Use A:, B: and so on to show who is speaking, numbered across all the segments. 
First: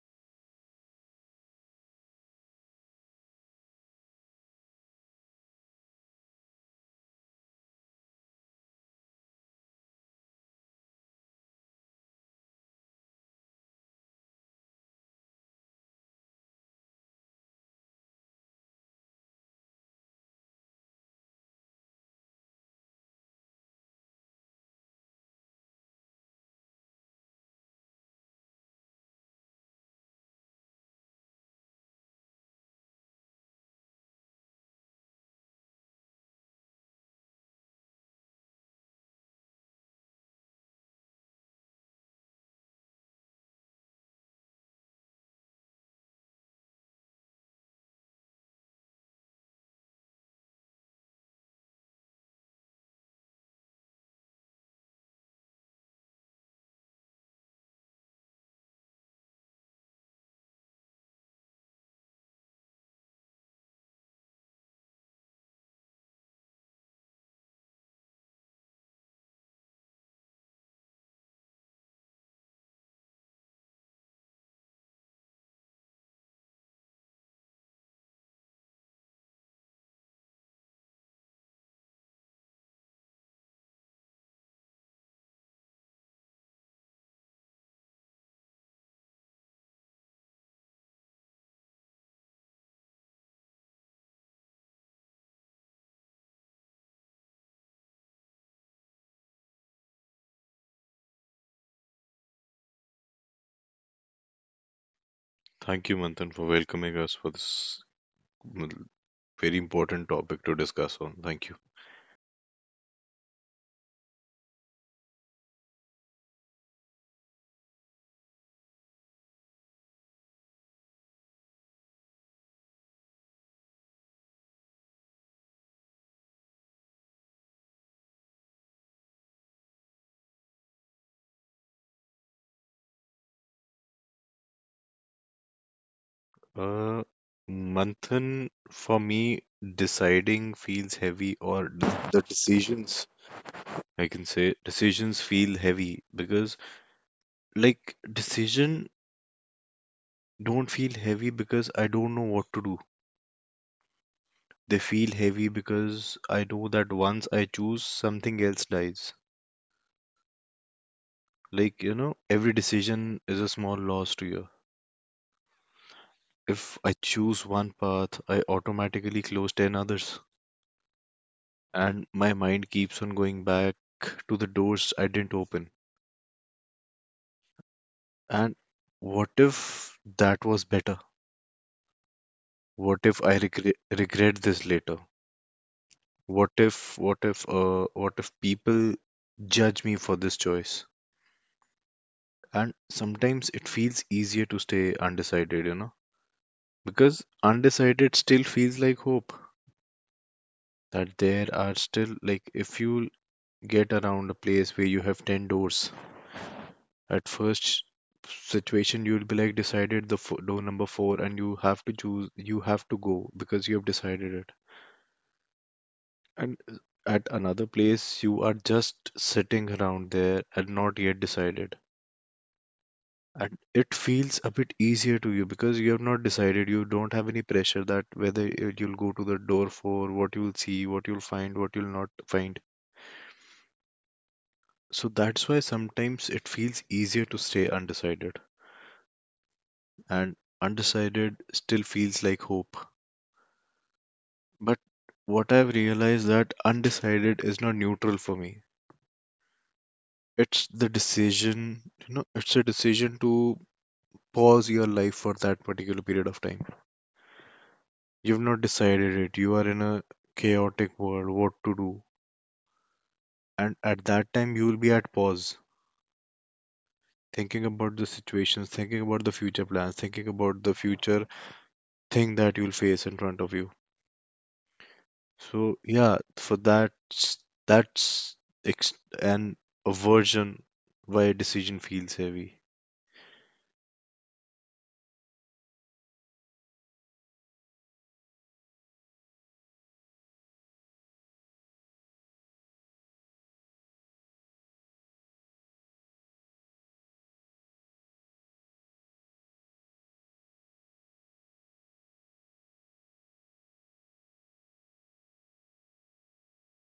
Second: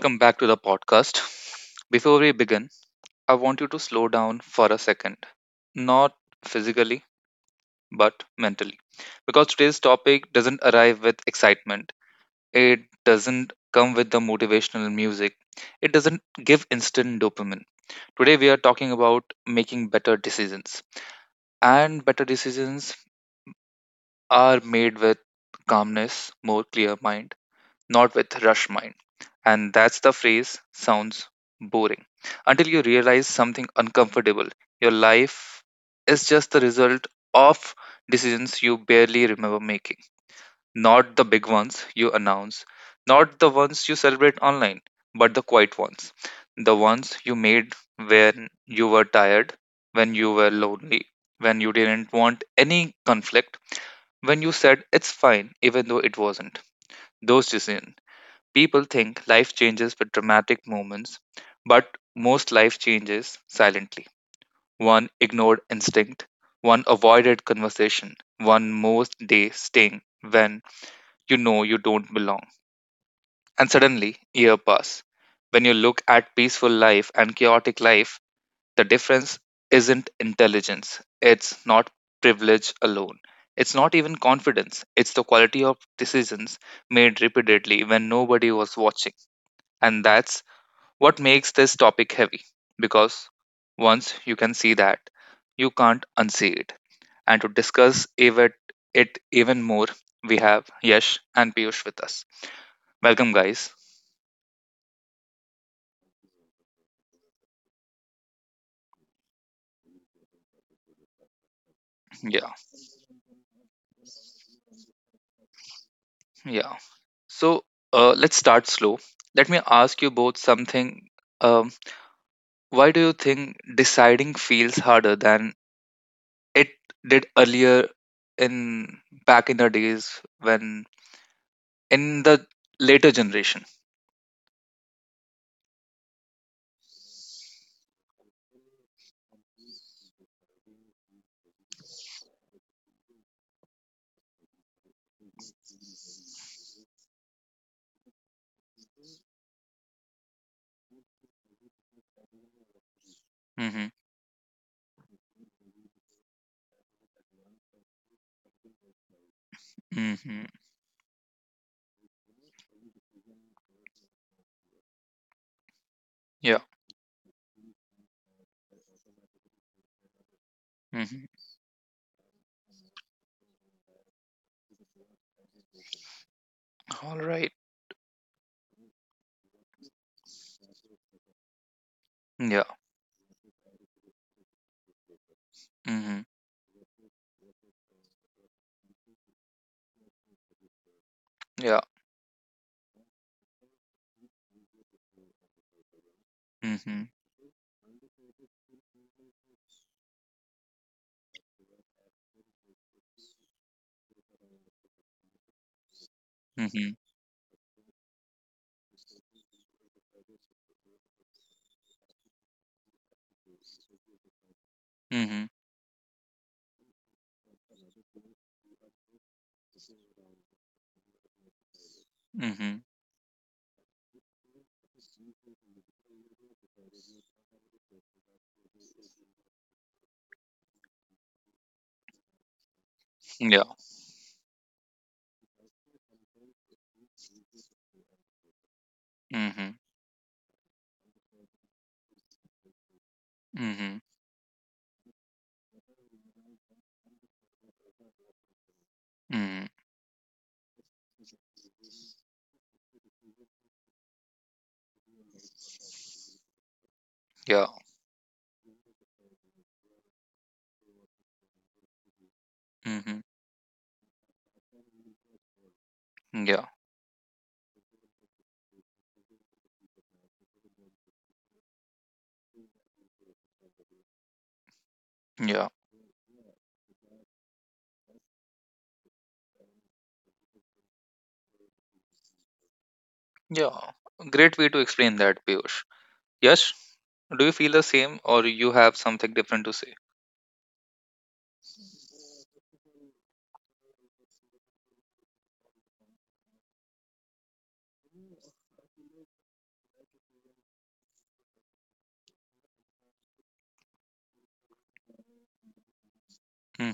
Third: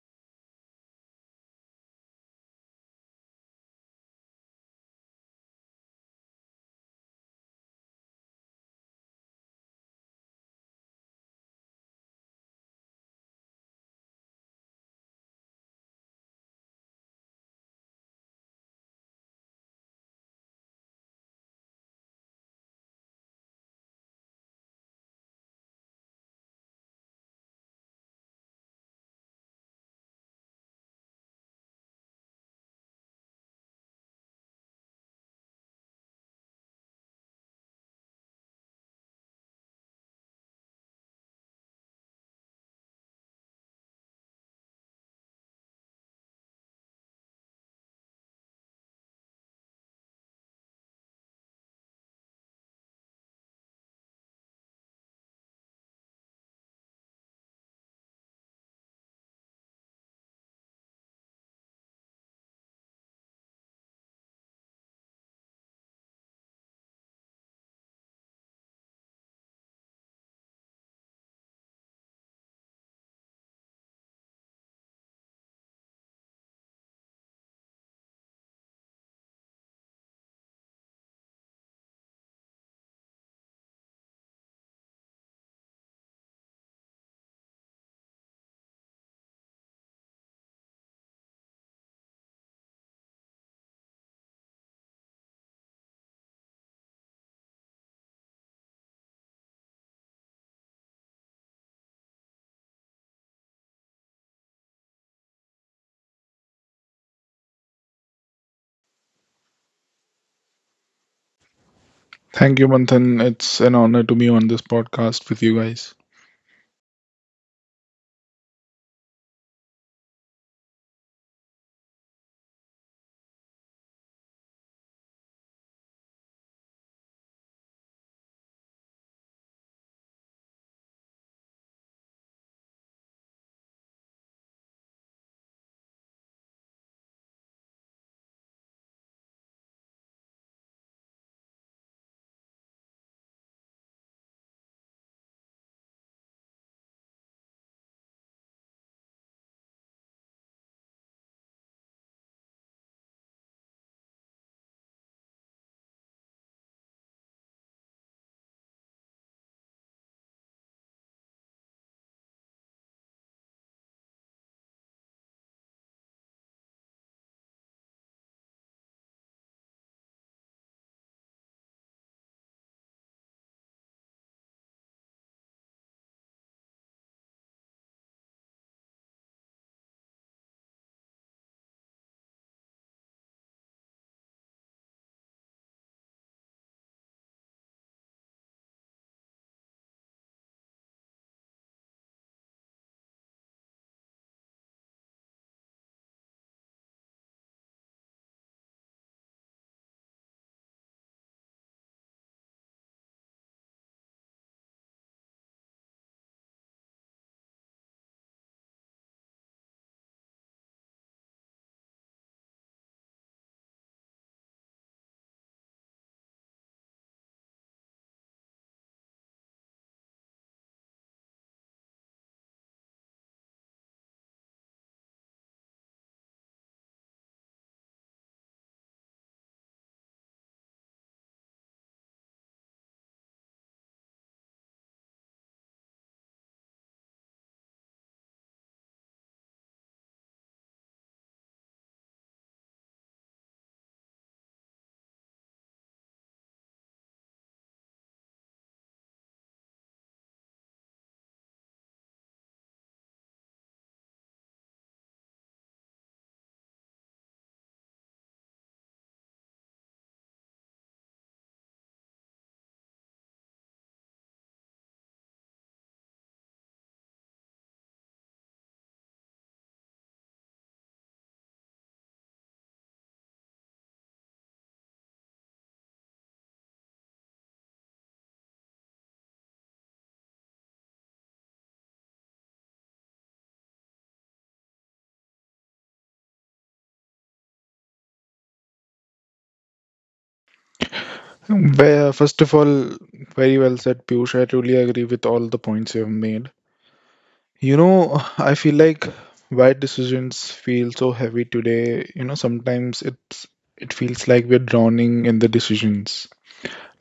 A: Welcome back to the podcast. Before we begin, I want you to slow down for a second, not physically, but mentally. Because today's topic doesn't arrive with excitement, it doesn't come with the motivational music, it doesn't give instant dopamine. Today, we are talking about making better decisions. And better decisions are made with calmness, more clear mind, not with rush mind. And that's the phrase sounds boring. Until you realize something uncomfortable, your life is just the result of decisions you barely remember making. Not the big ones you announce, not the ones you celebrate online, but the quiet ones. The ones you made when you were tired, when you were lonely, when you didn't want any conflict, when you said it's fine even though it wasn't. Those decisions. People think life changes with dramatic moments, but most life changes silently. One ignored instinct, one avoided conversation, one most day staying when you know you don't belong. And suddenly, year pass. When you look at peaceful life and chaotic life, the difference isn't intelligence. It's not privilege alone. It's not even confidence. It's the quality of decisions made repeatedly when nobody was watching, and that's what makes this topic heavy. Because once you can see that, you can't unsee it. And to discuss even more, we have Yash and Piyush with us. Welcome, guys.
B: Thank you, Manthan, for welcoming us for this mm, very important topic to discuss on. Thank you.
A: Yeah,
C: Thank you, Manthan. It's an honor to be on this podcast with you guys.
A: yeah. So let's start slow. Let me ask you both something. Um, why do you think deciding feels harder than it did earlier in back in the days when in the later generation?
B: Uh, Manthan, for me, deciding feels heavy, or the decisions, I can say, decisions feel heavy because, like, decision don't feel heavy because I don't know what to do.
A: Mm-hmm,
B: They feel heavy because I know that once I choose, something else dies.
A: mm-hmm.
B: Like, you know, every decision is a small loss to you.
A: Yeah.
B: If I choose one path, I automatically close 10 others,
A: Mhm.
B: and my mind keeps on going back to the doors I didn't open.
A: Alright.
B: And what if that was better?
A: Yeah.
B: What if I regret this later?
A: Mhm.
B: What if people judge me for this choice?
A: Yeah.
B: And sometimes it feels easier to stay undecided, you know,
A: Mhm.
B: because undecided still feels like hope. That there are still like if you get around a place where you have 10 doors.
A: Mhm.
B: At first situation, you'll be like decided the fo door number four, and you have to choose, you have to go because you have decided it.
A: Mhm.
B: And at another place, you are just sitting around there and not yet decided.
A: Mhm.
B: And it feels a bit easier to you because you have not decided. You don't have any pressure that whether you'll go to the door, for what you'll see, what you'll find, what you'll not find.
A: Yeah.
B: So that's why sometimes it feels easier to stay undecided.
A: Mhm.
B: And undecided still feels like hope.
A: Mhm.
B: But what I've realized that undecided is not neutral for me.
A: Mhm.
B: It's the decision, you know, it's a decision to pause your life for that particular period of time.
A: Yeah.
B: You've not decided it. You are in a chaotic world, what to do.
A: Mhm.
B: And at that time, you will be at pause,
A: Yeah.
B: thinking about the situations, thinking about the future plans, thinking about the future thing that you'll face in front of you.
A: Yeah.
B: So yeah, for that's ex- an aversion why decision feels heavy.
A: Yeah. Great way to explain that, Piyush. Yes? Do you feel the same or you have something different to say?
C: Well, first of all, very well said, Piyush. I truly agree with all the points you have made. You know, I feel like why decisions feel so heavy today. You know, sometimes it feels like we're drowning in the decisions.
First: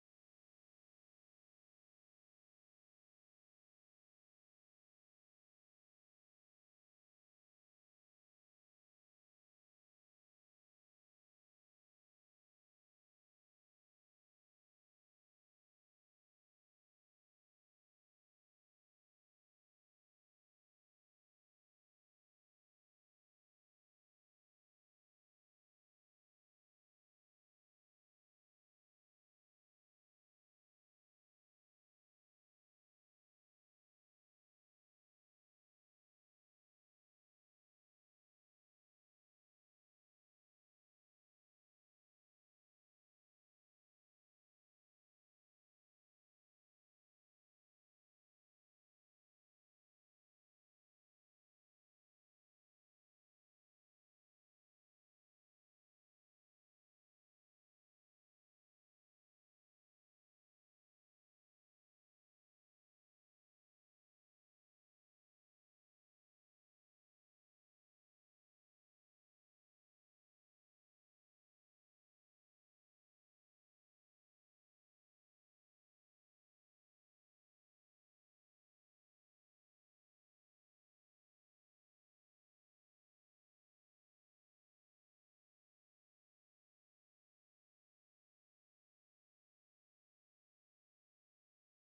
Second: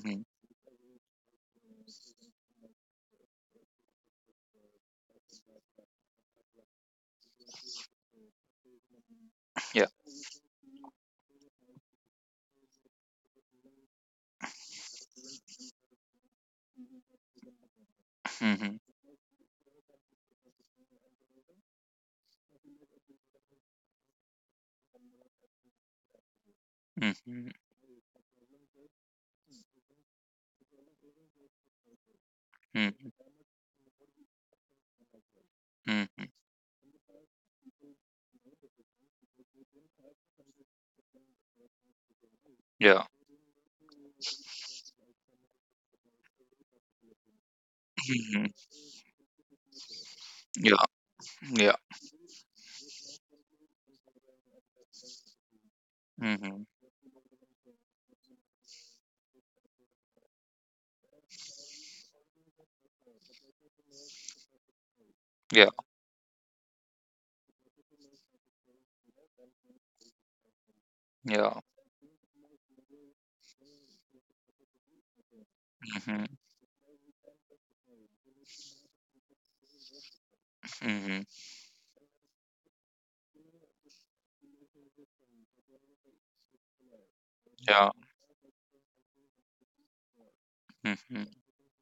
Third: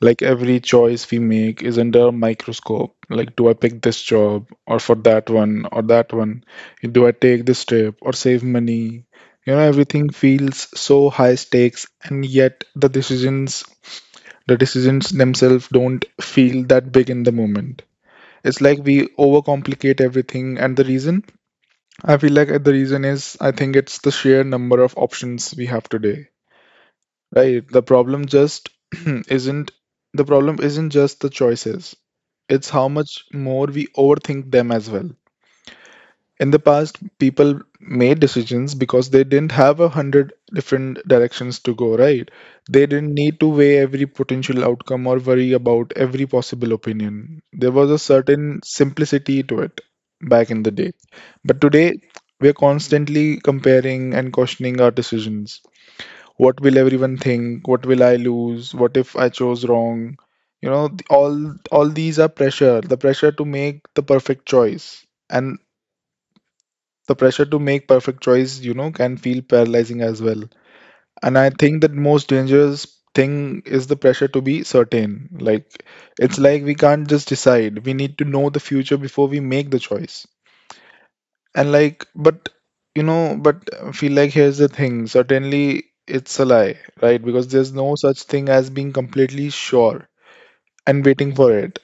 C: Like every choice we make is under a microscope. Like, do I pick this job or for that one? Do I take this trip or save money? You know,
A: Yeah.
C: everything feels so high stakes, and yet the decisions themselves don't feel that big in the moment. It's like
A: Mhm.
C: we overcomplicate everything, and the reason I feel like the reason is, I think it's the sheer number of options we have today.
A: Mhm.
C: Right. The problem just isn't The problem isn't just the choices. It's how
A: Mhm.
C: much more we overthink them as well.
A: Mhm.
C: In the past, people made decisions because they didn't have a hundred different directions to go, right? They
A: Yeah.
C: didn't need to weigh every potential outcome or worry about every possible opinion. There was a
A: Mhm.
C: certain simplicity to it back in the
A: Yeah.
C: day. But
A: Yeah.
C: today, we're constantly comparing and questioning our decisions. What
A: Mhm.
C: will everyone think? What will I lose? What if I chose wrong? You know, all these are pressure, the pressure to make the perfect choice. And
A: Yeah.
C: the pressure to make perfect choice, you know, can feel paralyzing as well. And I
A: Yeah.
C: think that most dangerous thing is the pressure to be certain. Like,
A: Mhm.
C: it's like we can't just decide. We need to know the future before we make the choice.
A: Mhm.
C: And like, but feel like here's the thing. Certainly it's a lie, right? Because there's
A: Yeah.
C: no such thing as being completely sure and
A: Mhm.
C: waiting for it,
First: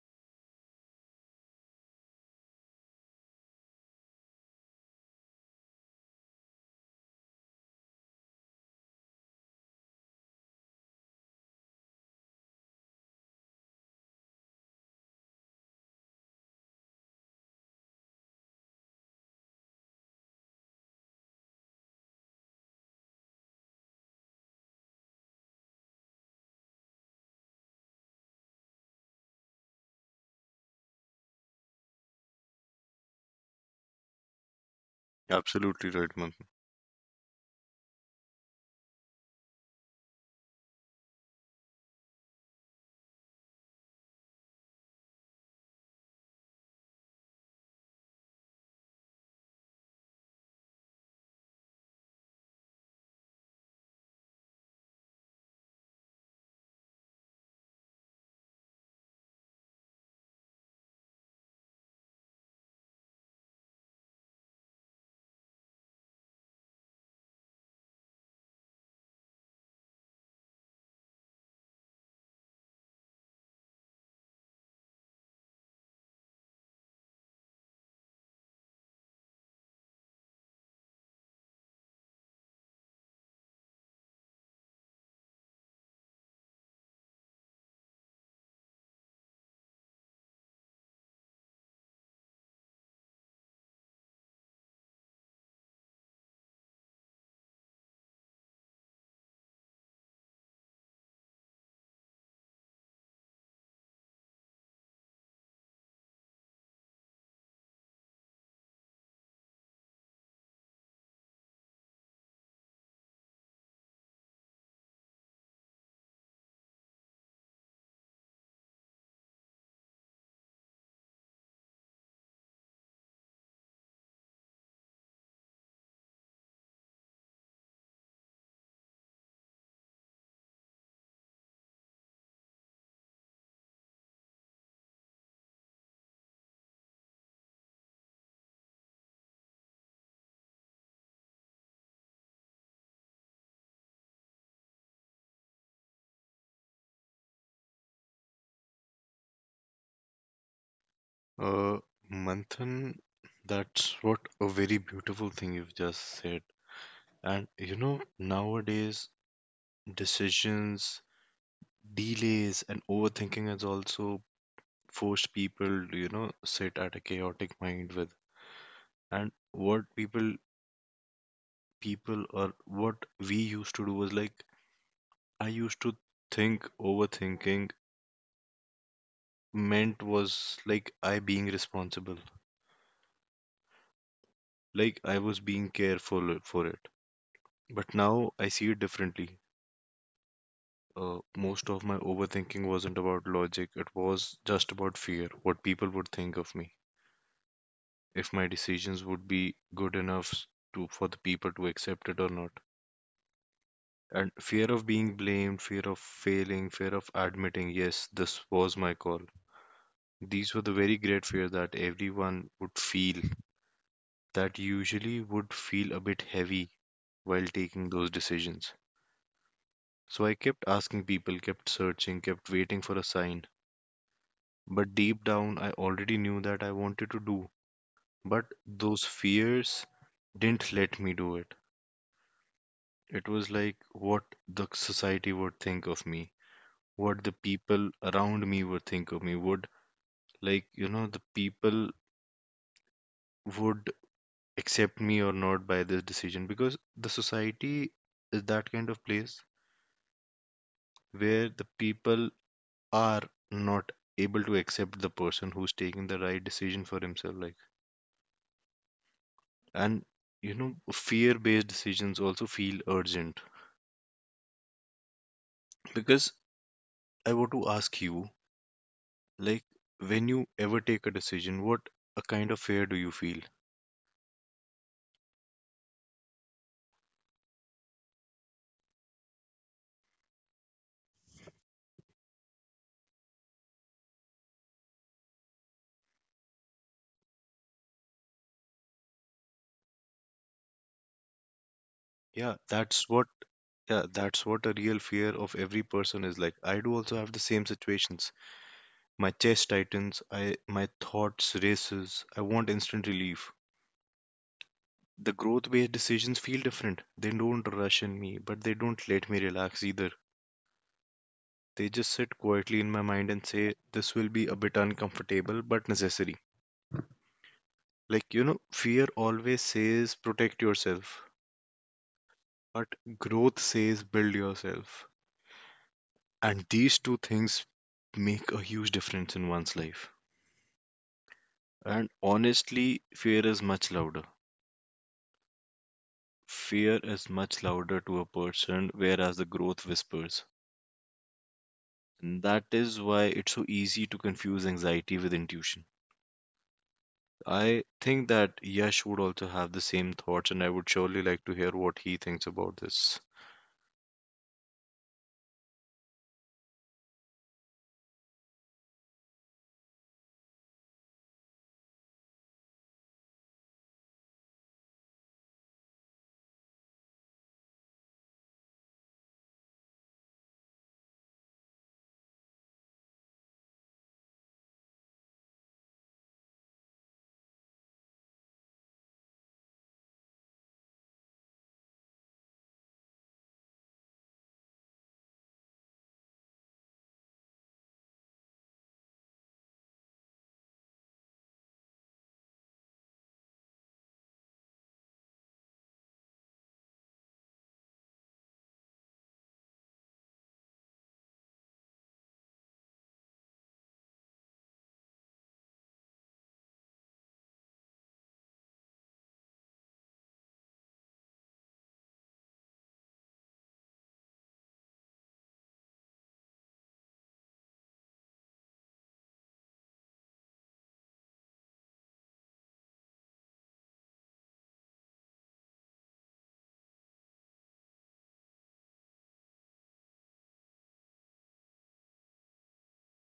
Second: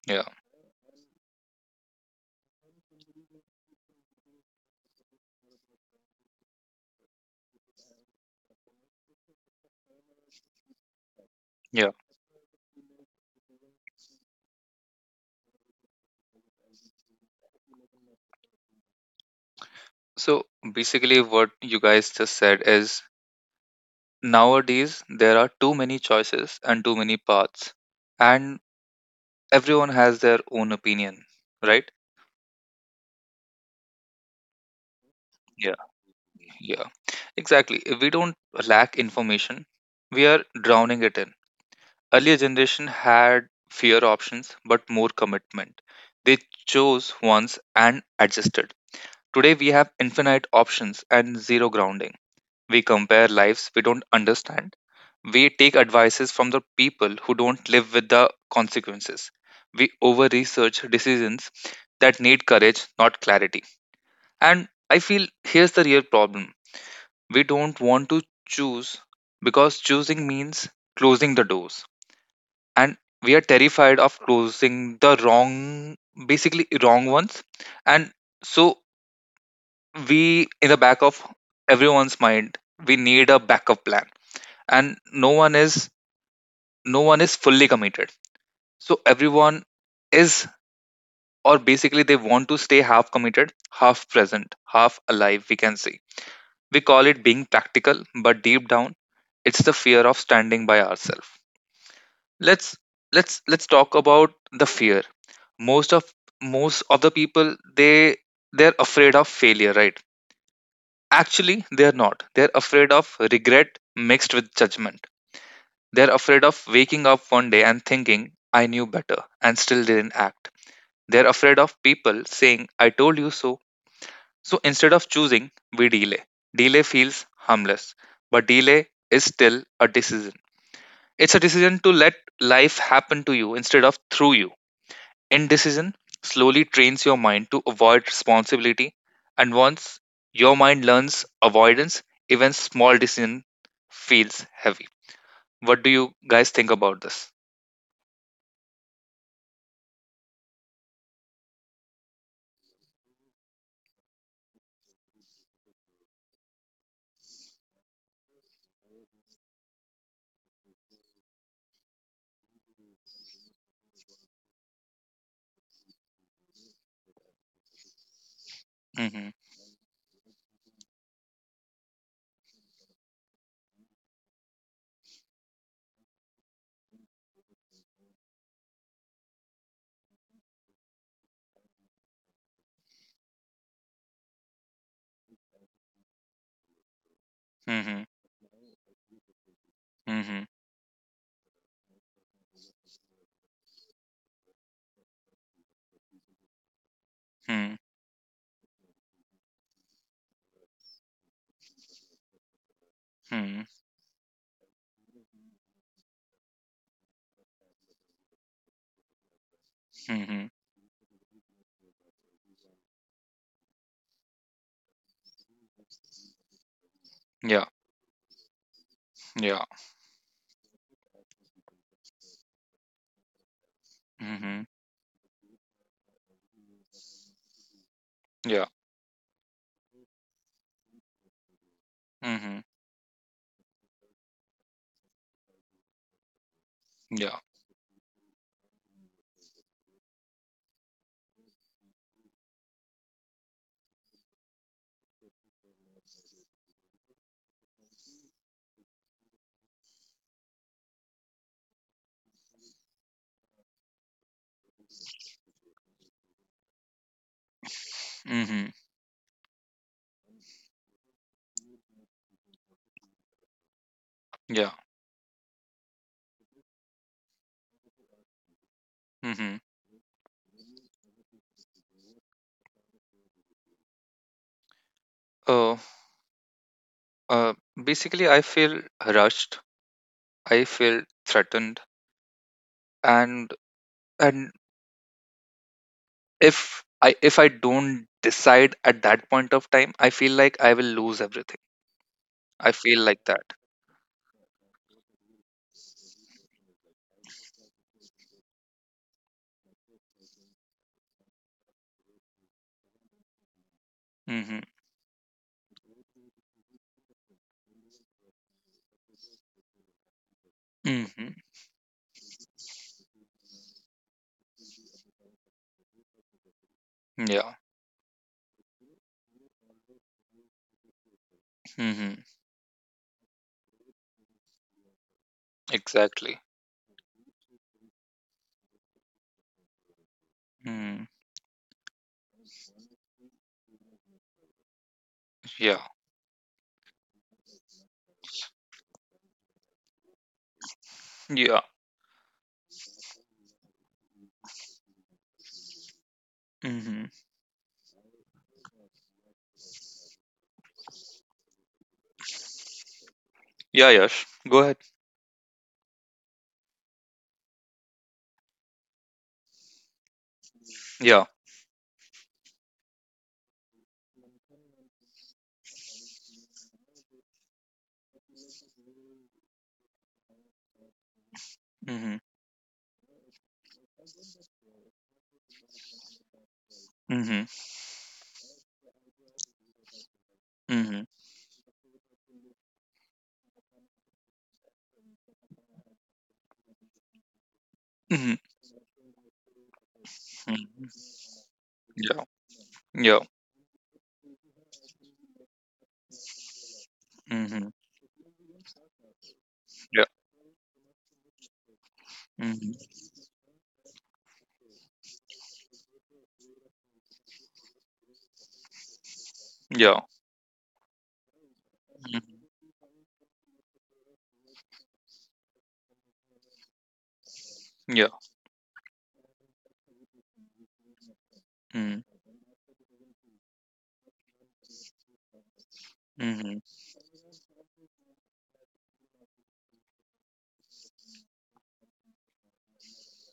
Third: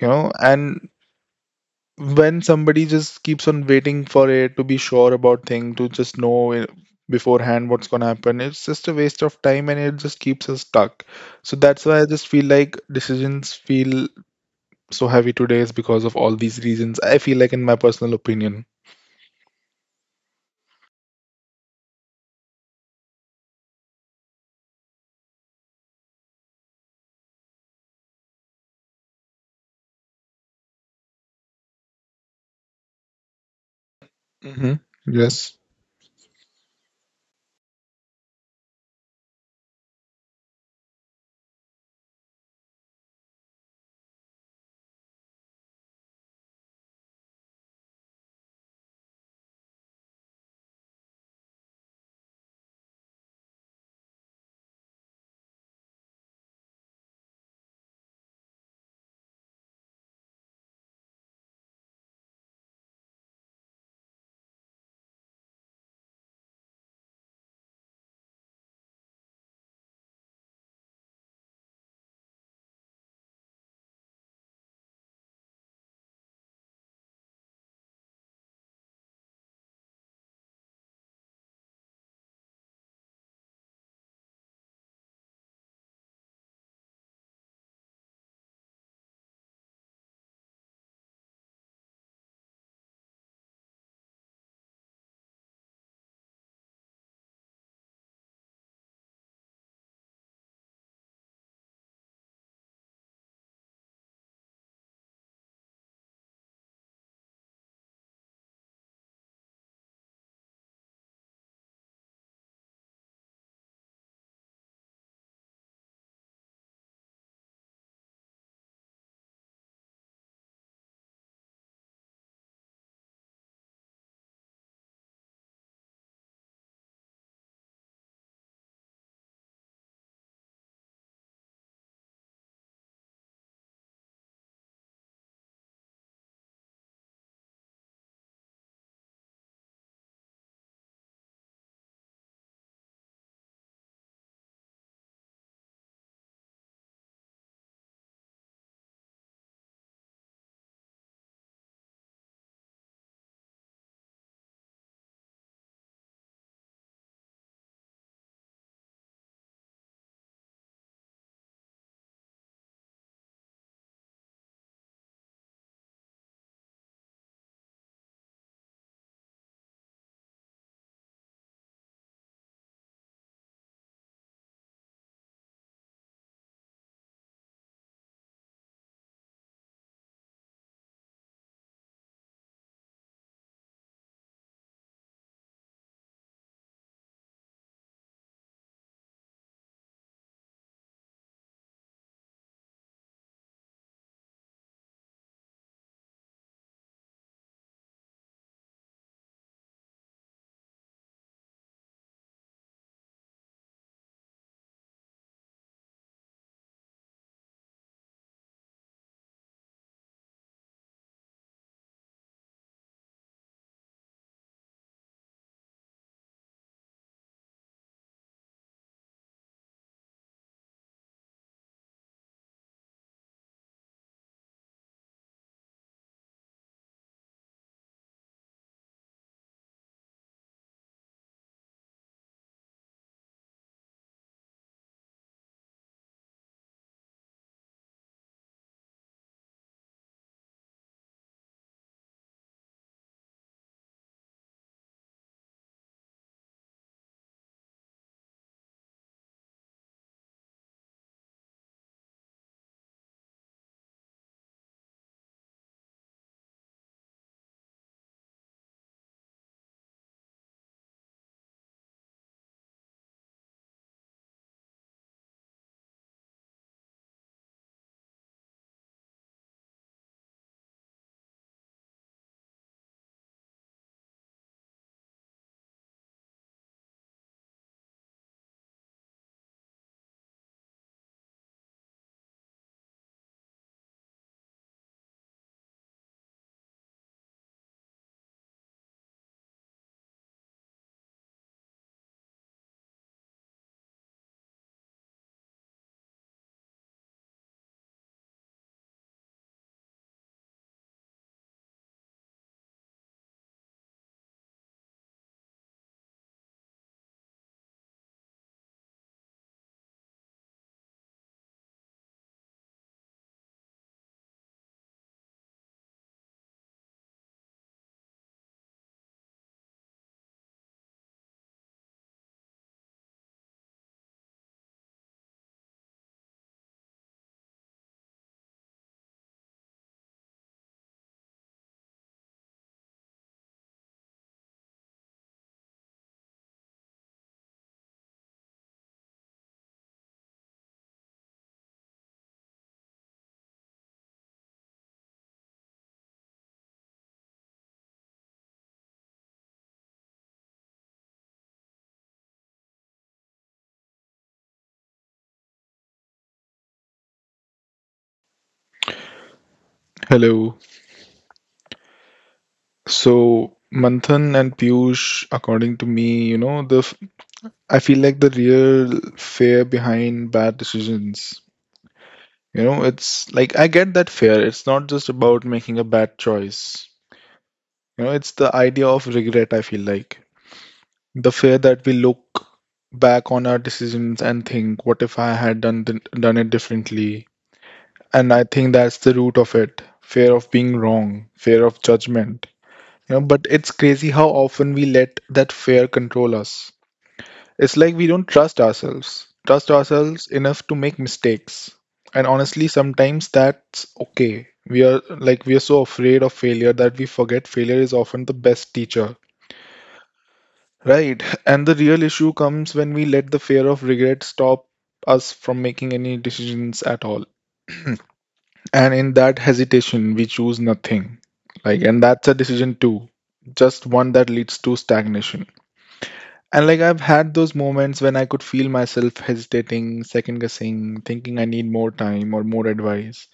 C: you
A: Yeah.
C: know? And when somebody just keeps on waiting for it to be sure about thing, to just know it beforehand what's gonna happen, it's just a waste of time and it just keeps us stuck. So that's
A: Yeah.
C: why I just feel like decisions feel so heavy today is because of all these reasons. I feel like in my personal opinion.
A: So basically, what you guys just said is nowadays there are too many choices and too many paths, and everyone has their own opinion, right?
C: Hmm. Yes.
A: Yeah.
B: Absolutely right, Manthan.
A: Yeah, exactly. We don't lack information, we are drowning it in. Earlier generation had fewer options but more commitment. They chose once and adjusted. Today we have infinite options and zero grounding. We compare lives we don't understand. We take advices from the people who don't live with the consequences. We over research decisions that need courage, not clarity. And I feel here's the real problem: we don't want to choose because choosing means closing the doors. And we are terrified of closing the wrong, basically, wrong ones. And so, we, in the back of everyone's mind, we need a backup plan, and no one is fully committed, so everyone is, or basically they want to stay half committed, half present, half alive, we can say. We call it being practical, but deep down it's the fear of standing by ourselves. Let's let's let's talk about the fear. Most of most of the people, they're afraid of failure, right? Actually, they're not, they're afraid of regret mixed with judgment. They're afraid of waking up one day and thinking, I knew better and still didn't act. They're afraid of people saying, I told you so. So instead of choosing, we delay. Delay feels harmless, but delay is still a decision. It's a decision to let life happen to you instead of through you. Indecision slowly trains your mind to avoid responsibility, and once your mind learns avoidance, even small decision feels heavy. What do you guys think about this?
B: Uh, Manthan, that's what a very beautiful thing you've just said. And you know, nowadays decisions, delays, and overthinking has also forced people to, you know, sit at a chaotic mind with.
A: Mm-hmm.
B: And what people or what we used to do was like I used to think overthinking meant was like I being responsible, like I was being careful for it. But
A: Mhm.
B: now I see it differently.
A: Mhm.
B: Most of my overthinking wasn't about logic, it was just about fear, what people would think of me,
A: Mhm.
B: if my decisions would be good enough to for the people to accept it or not.
A: Mhm.
B: And fear of being blamed, fear of failing, fear of admitting, yes, this was my call.
A: Mhm.
B: These were the very great fear that everyone would feel that usually would feel a bit heavy while
A: Yeah.
B: taking those decisions.
A: Yeah.
B: So I kept asking people, kept searching, kept waiting for a sign.
A: Mhm.
B: But deep down, I already knew that I wanted to do. But
A: Yeah.
B: those fears didn't let me do it.
A: Mhm.
B: It was like what the society would think of me, what the
A: Yeah.
B: people around me would think of me, would like, you know, the people would accept me or not by this decision, because the society is that kind of place where the people are not able to accept the person who's taking the right decision for himself, like.
A: Mhm.
B: And you know, fear based decisions also feel urgent
A: Yeah.
B: because I want to ask you,
A: Mhm.
B: like, when you ever take a decision, what a kind of fear do you feel?
A: Oh. uh, Basically, I feel rushed. I feel threatened, and and if I don't decide at that point of time, I feel like I will lose everything.
B: Yeah,
A: I feel
B: that's
A: like
B: what.
A: that.
B: Yeah, that's what a real fear of every person is like. I do also have the same situations. My chest tightens, I my thoughts races. I want instant relief.
A: Mhm.
B: The growth based decisions feel different. They don't rush in me, but they don't let me relax either.
A: Mhm.
B: They just sit quietly in my mind and say, this will be a bit uncomfortable but necessary.
A: Yeah.
B: Like, you know, fear always says protect yourself,
A: Mhm.
B: but growth says build yourself.
A: Exactly.
B: And these two things make a huge difference in one's life.
A: Mhm.
B: And honestly, fear is much louder.
A: Yeah.
B: Fear is much louder to a person, whereas the growth whispers.
A: Yeah.
B: And that is why it's so easy to confuse anxiety with intuition.
A: Mhm.
B: I think that Yash would also have the same thoughts, and I would surely like to hear what he thinks about this.
A: Yeah. Yash, go ahead.
C: Hello.
A: Yeah.
C: So Manthan and Piyush, according to me, you know, I feel like the real fear behind bad decisions.
A: Mhm.
C: You know, it's like I get that fear. It's not just about making a bad choice.
A: Mhm.
C: You know, it's the idea of regret, I feel like.
A: Mhm.
C: The fear that we look back on our decisions and think, what if I had done it differently? And
A: Mhm.
C: I think that's the root of it. Fear of being wrong, fear of
A: Yeah.
C: judgment. You
A: Yeah.
C: know,
A: Ja.
C: but it's crazy how often we let that fear control us.
A: Mhm.
C: It's like we don't trust ourselves, trust
A: Ja.
C: ourselves enough to make mistakes. And honestly,
A: Mhm.
C: sometimes that's okay. We are so afraid of failure that we forget failure is often the best teacher.
A: Ja.
C: Right. And the real
A: Mhm.
C: issue comes when we let the fear of regret stop us from making any decisions at all.
A: Ja.
C: And in that hesitation, we choose nothing. Like, and that's a decision too, just one that leads to stagnation.
A: Mhm.
C: And like, I've had those moments when I could feel myself hesitating, second guessing, thinking I need more time or more advice.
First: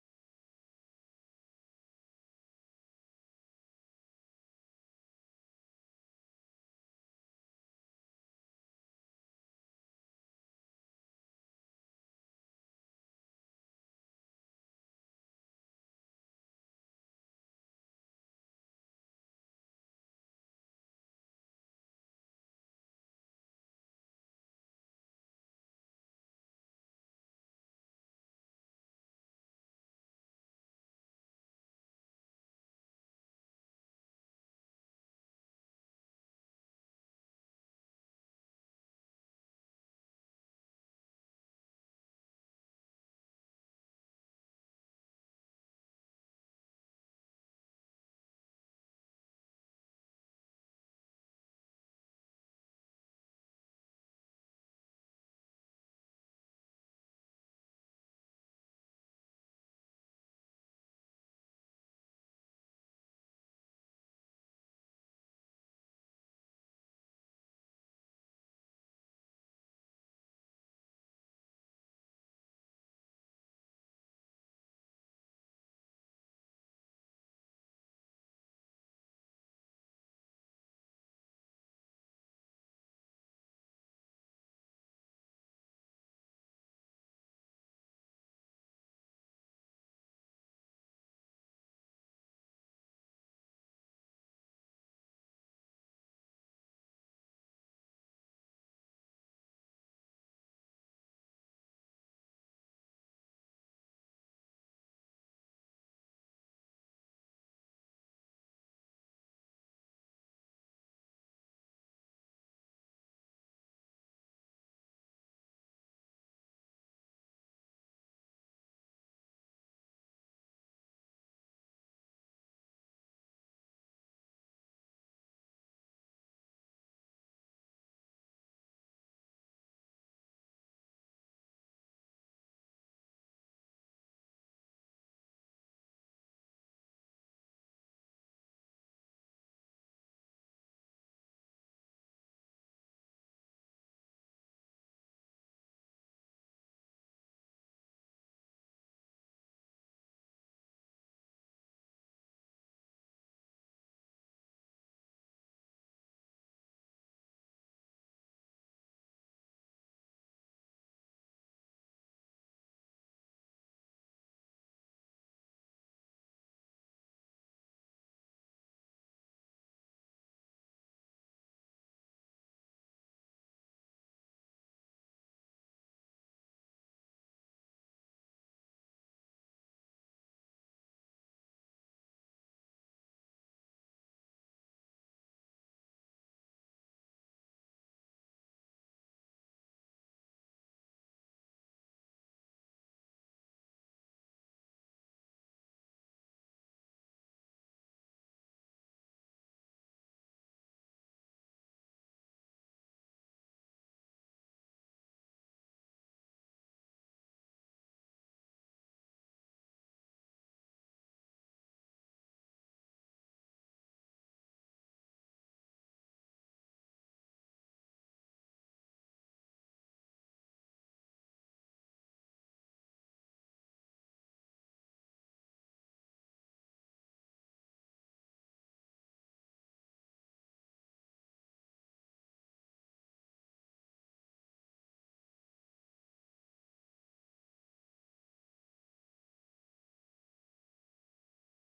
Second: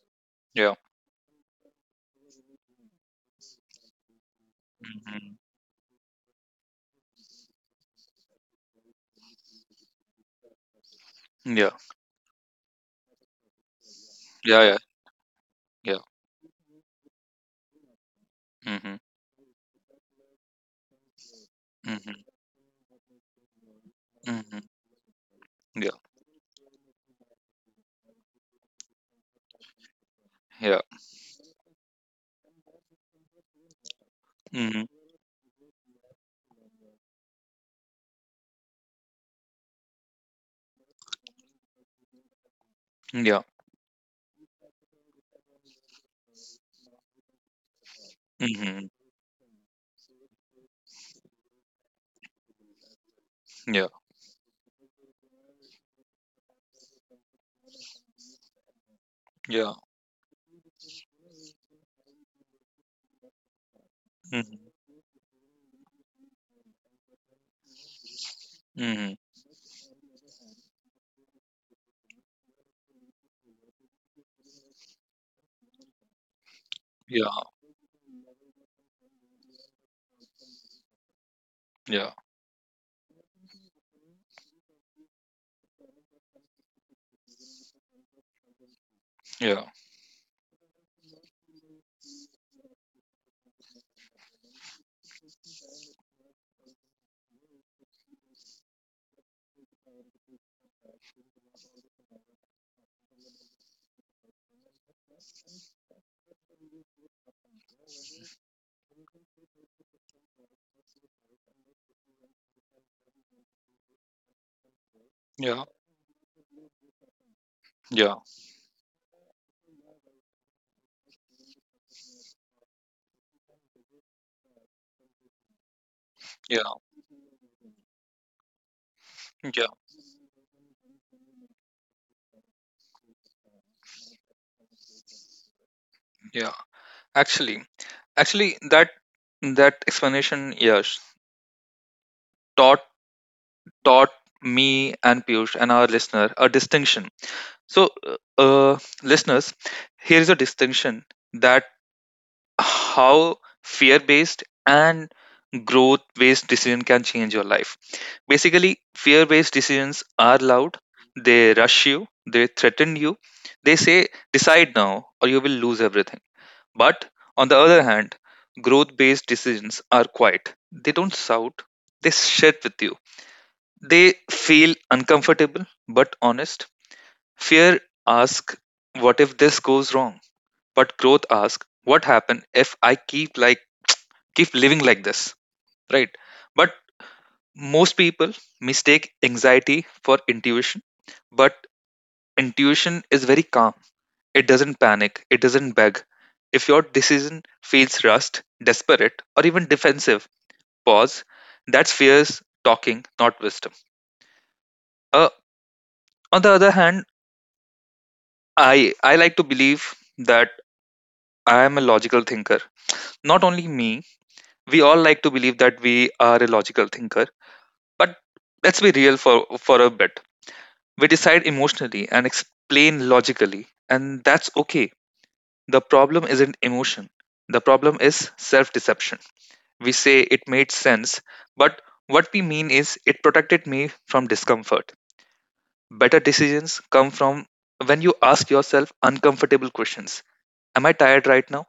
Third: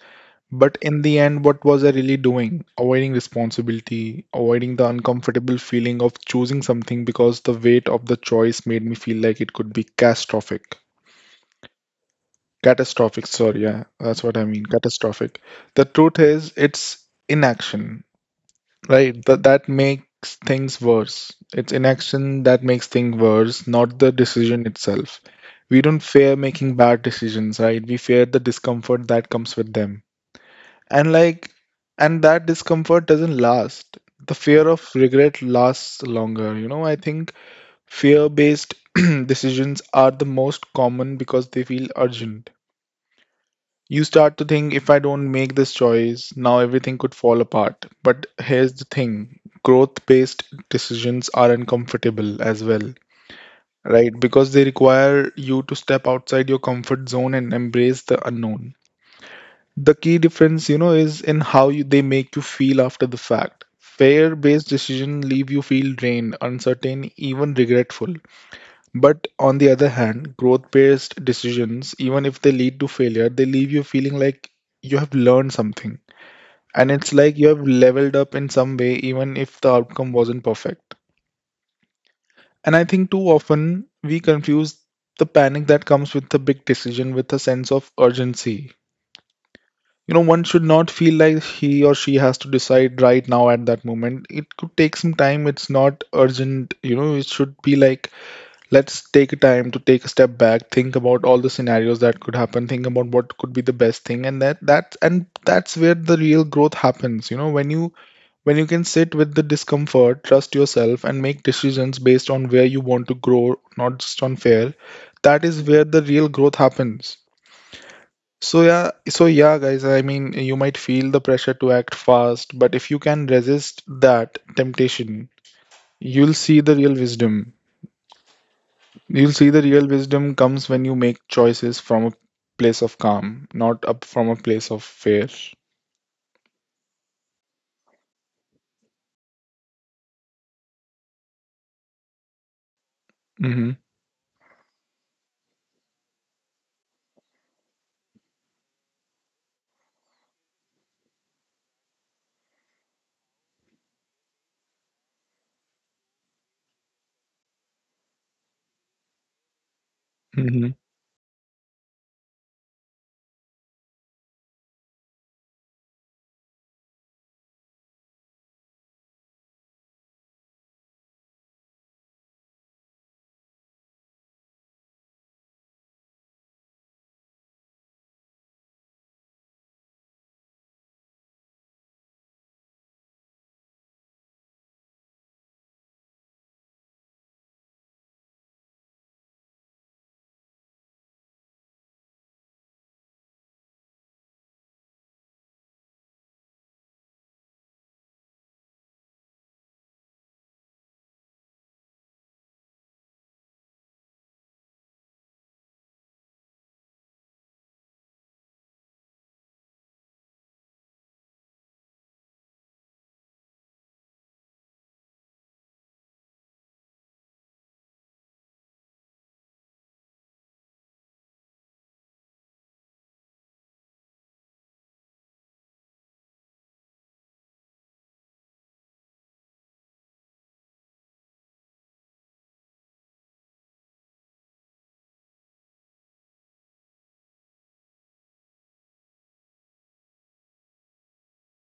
A: Yeah.
C: But
A: Ja.
C: in the end, what was I really doing? Avoiding responsibility, avoiding the
A: Mhm.
C: uncomfortable feeling of choosing something because the weight of the choice made me feel like it could be catastrophic.
A: Yeah.
C: Catastrophic, sorry, yeah, that's what I
A: Yeah.
C: mean,
A: Yeah.
C: catastrophic. The
A: ja.
C: truth is, it's inaction.
A: Mhm.
C: Right, that makes things worse. It's
A: Mhm.
C: inaction that makes things worse, not the
A: Mhm.
C: decision itself. We
A: Yeah.
C: don't fear making bad decisions, right? We fear the discomfort that comes with them.
A: Ja.
C: And like and that discomfort doesn't last. The fear
A: Mhm.
C: of regret lasts longer. You know, I think fear-based decisions are the most common because they feel urgent.
A: Ja.
C: You start to think, if I don't make this choice now, everything could fall apart. But here's the
A: Mhm.
C: thing, growth based decisions are uncomfortable as well,
A: Yeah.
C: right? Because they require you to step outside your comfort zone and embrace the unknown.
A: Ja.
C: The key difference, you know, is in how they make you feel after the fact. Fear
A: Mhm.
C: based decisions leave you feel drained, uncertain, even regretful.
A: Mhm.
C: But on the other hand, growth-based decisions, even if they lead to failure, they leave you feeling like you have learned something. And it's
A: Yeah.
C: like you have leveled up in some way, even if the outcome wasn't perfect.
A: Yeah.
C: And I think too often we confuse the panic that comes with a big decision with a sense of urgency.
A: Yeah.
C: You know, one should not feel like he or she has to decide right now at that moment. It could take some time. It's not urgent. You know, it should be like, let's take a time to take a step back, think about all the scenarios that could happen, think about what could be the best thing. And that's where the real growth happens, you know, when you can sit with the discomfort, trust yourself, and make decisions based on where you want to grow, not just on fear. That is
A: Yeah.
C: where the real growth happens.
A: Yeah.
C: So yeah, guys, I mean, you might feel the pressure to act fast, but if you can resist that temptation, you'll see
A: Yeah.
C: the real wisdom you'll see the
A: Yeah.
C: real wisdom comes when you make choices from a place of calm, not up from a place of fear.
A: Yeah. Actually, actually, that that explanation, yes, taught
C: Hmm.
A: taught me and Piyush and our listener a distinction. So, listeners, here is a distinction that how fear-based and growth-based decision can change your life. Basically, fear-based decisions are
C: Hmm.
A: loud. They rush you. They threaten you. They say, "Decide now, or you will lose everything." But on the other hand, growth based decisions are quiet. They don't shout, they shit with you. They feel uncomfortable but honest. Fear asks, what if this goes wrong? But growth asks, what happen if I keep living like this? Right? But most people mistake anxiety for intuition, but intuition is very calm. It doesn't panic, it doesn't beg. If your decision feels rushed, desperate, or even defensive, pause. That's fears talking, not wisdom. Uh, on the other hand, I like to believe that I am a logical thinker. Not only me, we all like to believe that we are a logical thinker. But let's be real for a bit. We decide emotionally and explain logically, and that's okay. The problem isn't emotion. The problem is self deception. We say it made sense, but what we mean is it protected me from discomfort. Better decisions come from when you ask yourself uncomfortable questions. Am I tired right now?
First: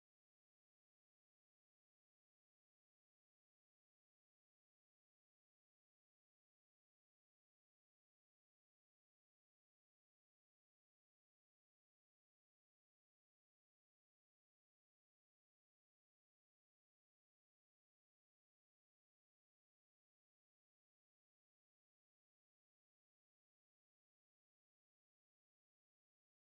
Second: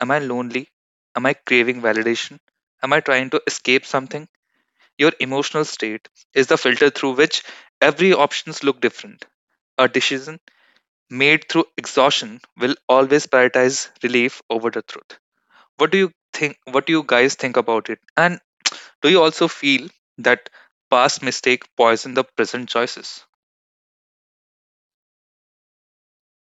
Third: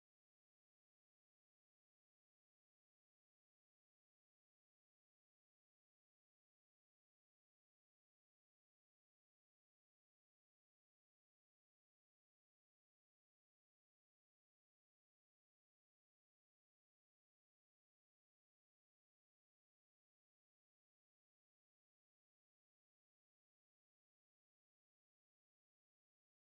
A: Am I lonely? Am I craving validation? Am I trying to escape something? Your emotional state is the filter through which every options look different. A decision made through exhaustion will always prioritize relief over the truth. What do you think? What do you guys think about it? And do you also feel that past mistake poison the present choices?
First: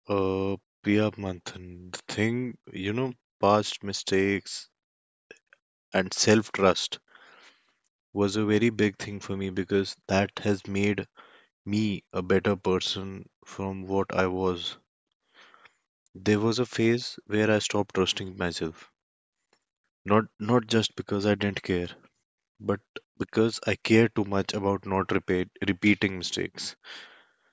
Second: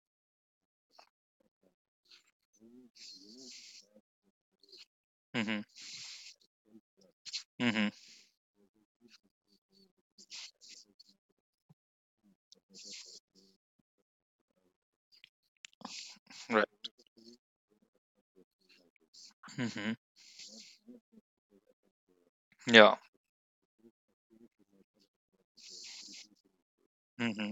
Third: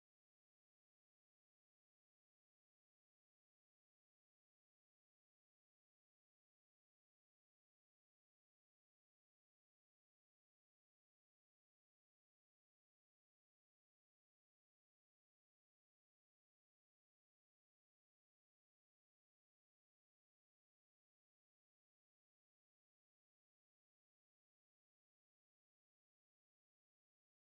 B: Uh, Priya Manthan, the thing, you know, past mistakes
A: Mm-hmm.
B: and self trust
A: Mm-hmm.
B: was a very big thing for me because that has made me a better person from what I was. There was a
A: Right.
B: phase where I stopped trusting myself.
A: Mm-hmm.
B: Not just because I didn't care, but
A: Yeah.
B: because I care too much about not repeating mistakes,
A: Mm-hmm.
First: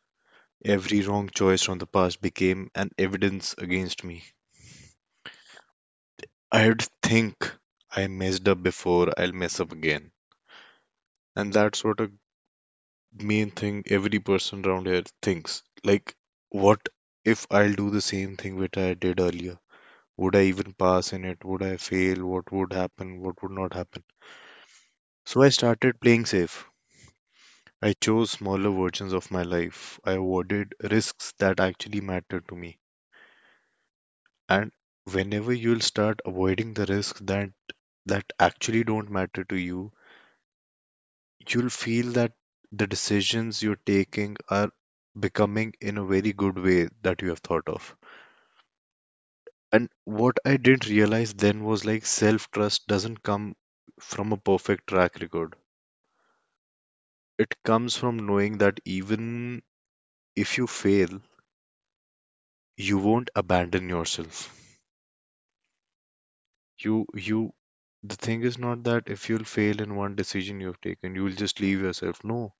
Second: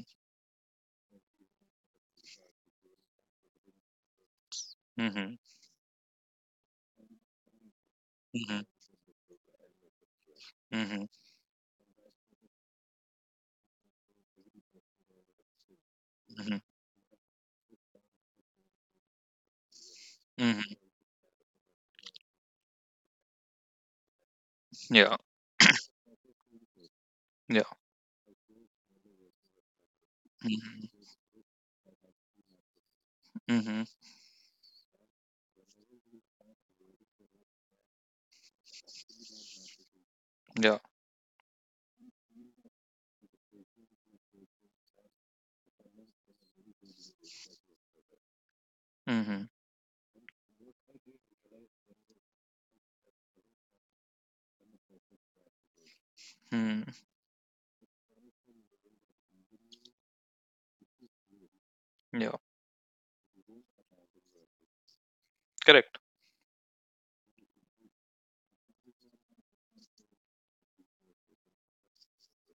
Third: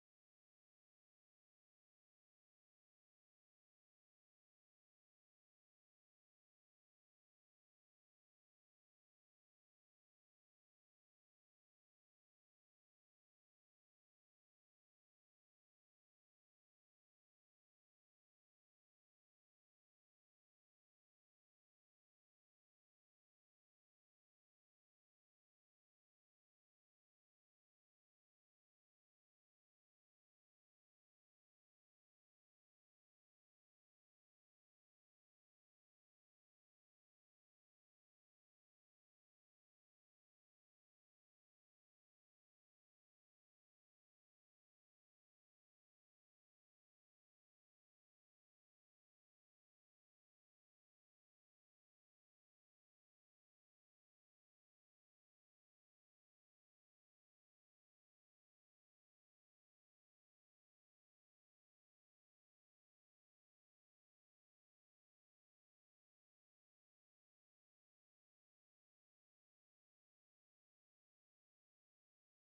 B: every wrong choice from the past became an evidence against me.
A: Mm-hmm.
B: I had to think I messed
A: Mm-hmm.
B: up before I'll mess up again.
A: Mm-hmm.
B: And that's what a main thing every person around here thinks. Like,
A: Mm-hmm.
B: what if I'll do the same thing which I did earlier? Would I even
A: Mm-hmm.
B: pass in it? Would I fail? What would happen? What would not happen?
A: Yeah.
B: So I started playing safe.
A: Yeah.
B: I chose smaller versions of my life. I avoided
A: Mm-hmm.
B: risks that actually mattered to me.
A: Mm-hmm.
B: And whenever you'll start avoiding the risks that actually don't matter to you,
A: Yeah.
B: you'll feel that the decisions you're taking are becoming in a very good way that you have thought of.
A: Mm-hmm.
B: And what I didn't realize then was like self-trust doesn't come from a perfect track record.
A: Mm-hmm.
B: It comes from knowing that even if you fail,
A: Yeah.
B: you won't abandon yourself.
A: Correct.
B: You the thing is not that if you'll fail in one decision you have taken, you'll just leave yourself. No,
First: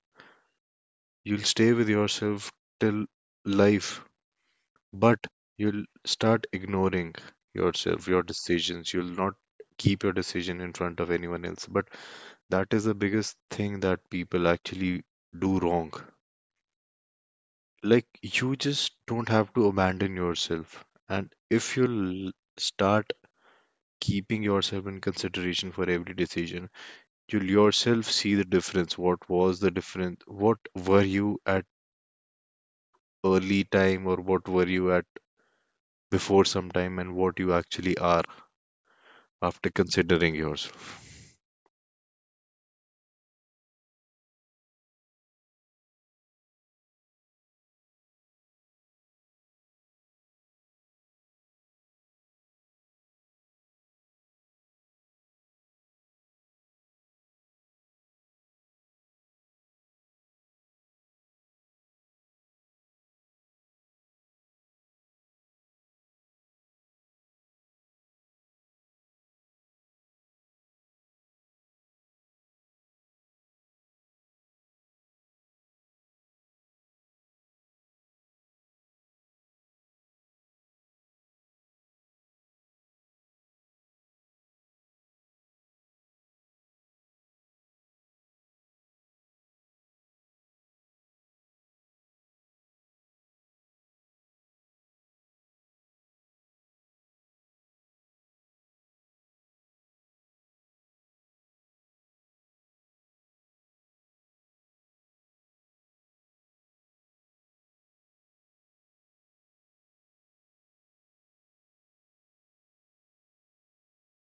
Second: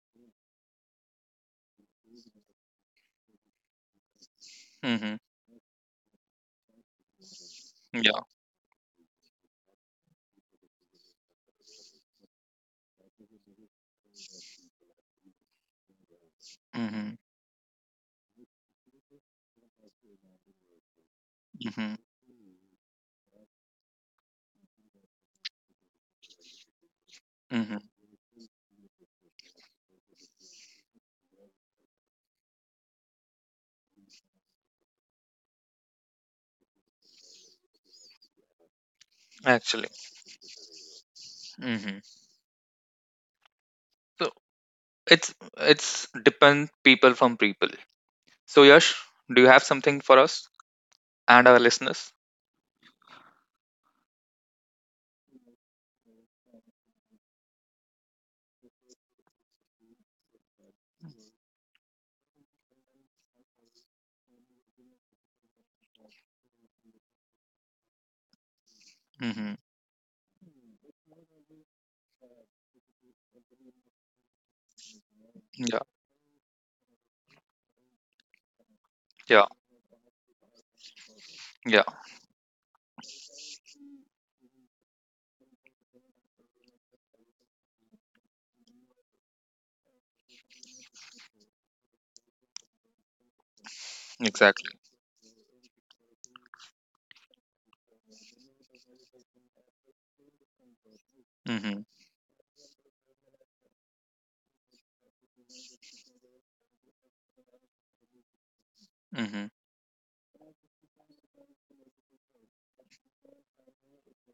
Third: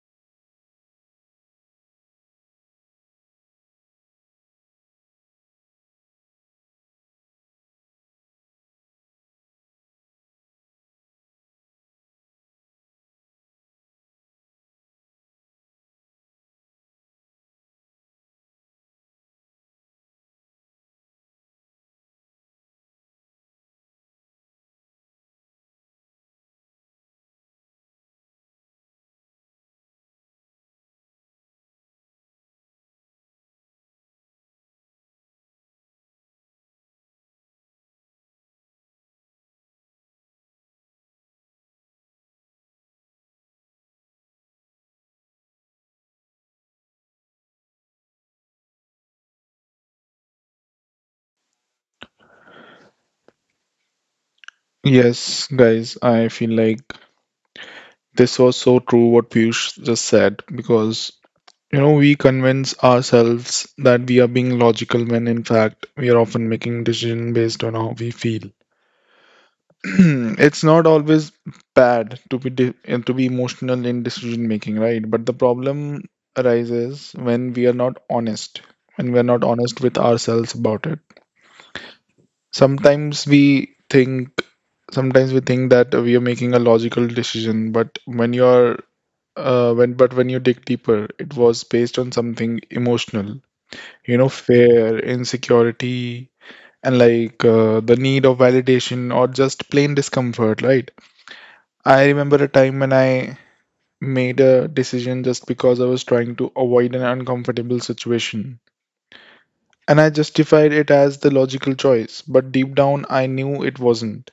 B: you'll stay with yourself till life.
A: Mm-hmm.
B: But you'll start ignoring yourself,
A: Yeah.
B: your decisions. You'll not keep your decision in front of anyone else, but that is the biggest thing that people actually do wrong.
A: Mm-hmm.
B: Like, you just don't have to abandon yourself. And if
A: Mm-hmm.
B: you'll start keeping yourself in consideration for every decision, you will
A: Mm-hmm.
B: yourself see the difference. What was the difference? What were you at early time, or what were you at before some time, and what you actually are after
A: Actually.
B: considering yourself?
A: Mm-hmm. So it's depend people from people. So Yash, do you have something for us and our listeners?
C: Yes, guys, I feel like this was so true what Piyush just said, because you know we convince ourselves that we are being logical when in fact we are often making decision based on how we feel.
A: Mm-hmm.
C: It's not always bad to be emotional in decision making, right? But the
A: Yeah.
C: problem arises when we are not honest, when we are
A: Yeah.
C: not honest with ourselves about it.
A: Yeah.
C: Sometimes we think, sometimes we think that we are making a logical decision, but when you dig deeper, it was based on something emotional, you know,
A: Exactly.
C: fear, insecurity, and like the need of validation or just plain discomfort, right?
A: Mm-hmm.
C: I remember a time when I made a decision just because I was trying to avoid an uncomfortable situation.
A: Mm-hmm.
C: And I justified it as the logical choice, but deep down I knew it wasn't.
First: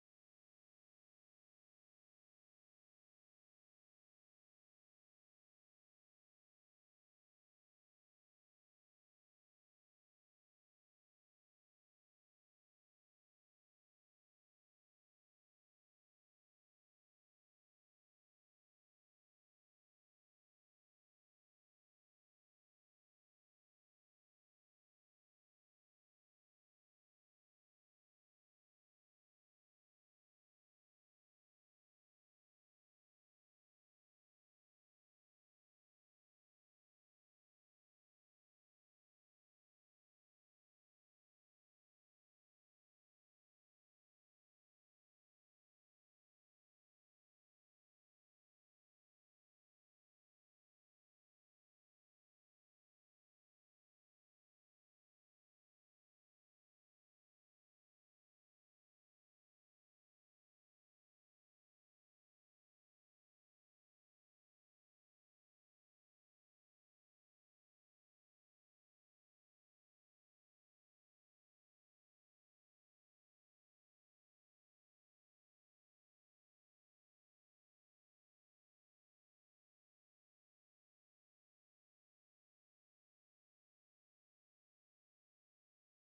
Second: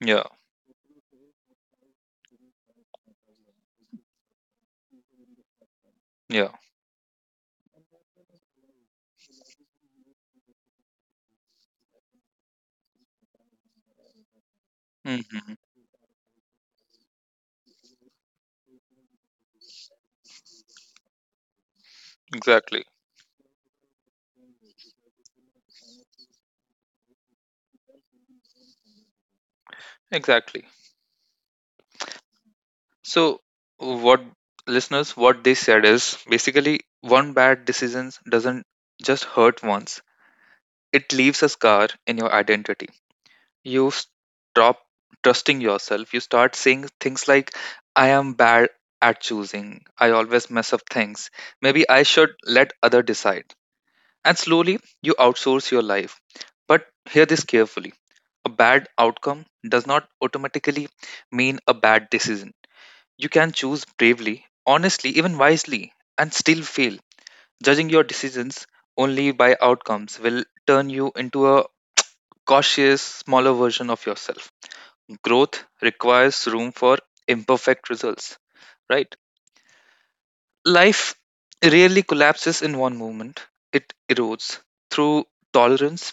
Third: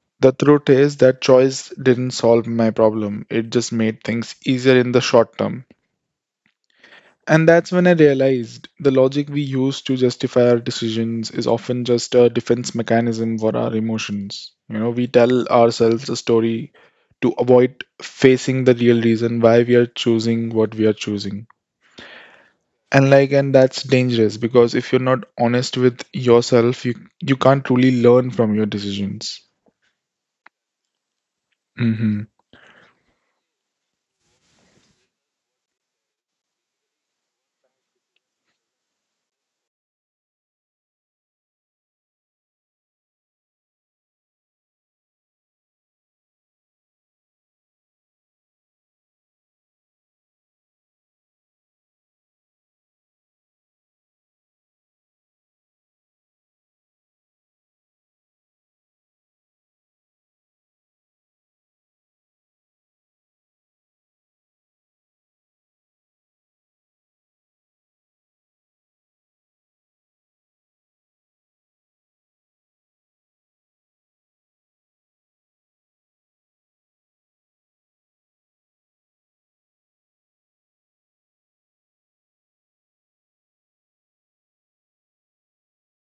A: Yeah.
C: The truth is, that choice didn't solve my problem, it just made things easier in the short term.
A: Yeah.
C: And that's when I realized the logic we use to justify our decisions is often just a defense mechanism for our emotions. You know, we tell
A: Mm-hmm.
C: ourselves a story to avoid facing the real reason why we are choosing what we are choosing.
A: Exactly.
C: And like, and that's dangerous, because if you're not honest with yourself, you can't truly learn from your decisions.
A: Exactly.
C: Mm-hmm.
A: So what listeners, what they said is basically one bad decision doesn't just hurt once. It leaves a scar in your identity. You stop trusting yourself. You start saying things like, I am bad at choosing. I always mess up things. Maybe I should let other decide. And slowly you outsource your life. But hear this carefully: a bad outcome does not automatically mean a bad decision. You can choose bravely, honestly, even wisely, and still fail. Judging your decisions only by outcomes will turn you into a cautious, smaller version of yourself. Growth requires room for imperfect results, right? Life rarely collapses in one moment, it erodes through tolerance,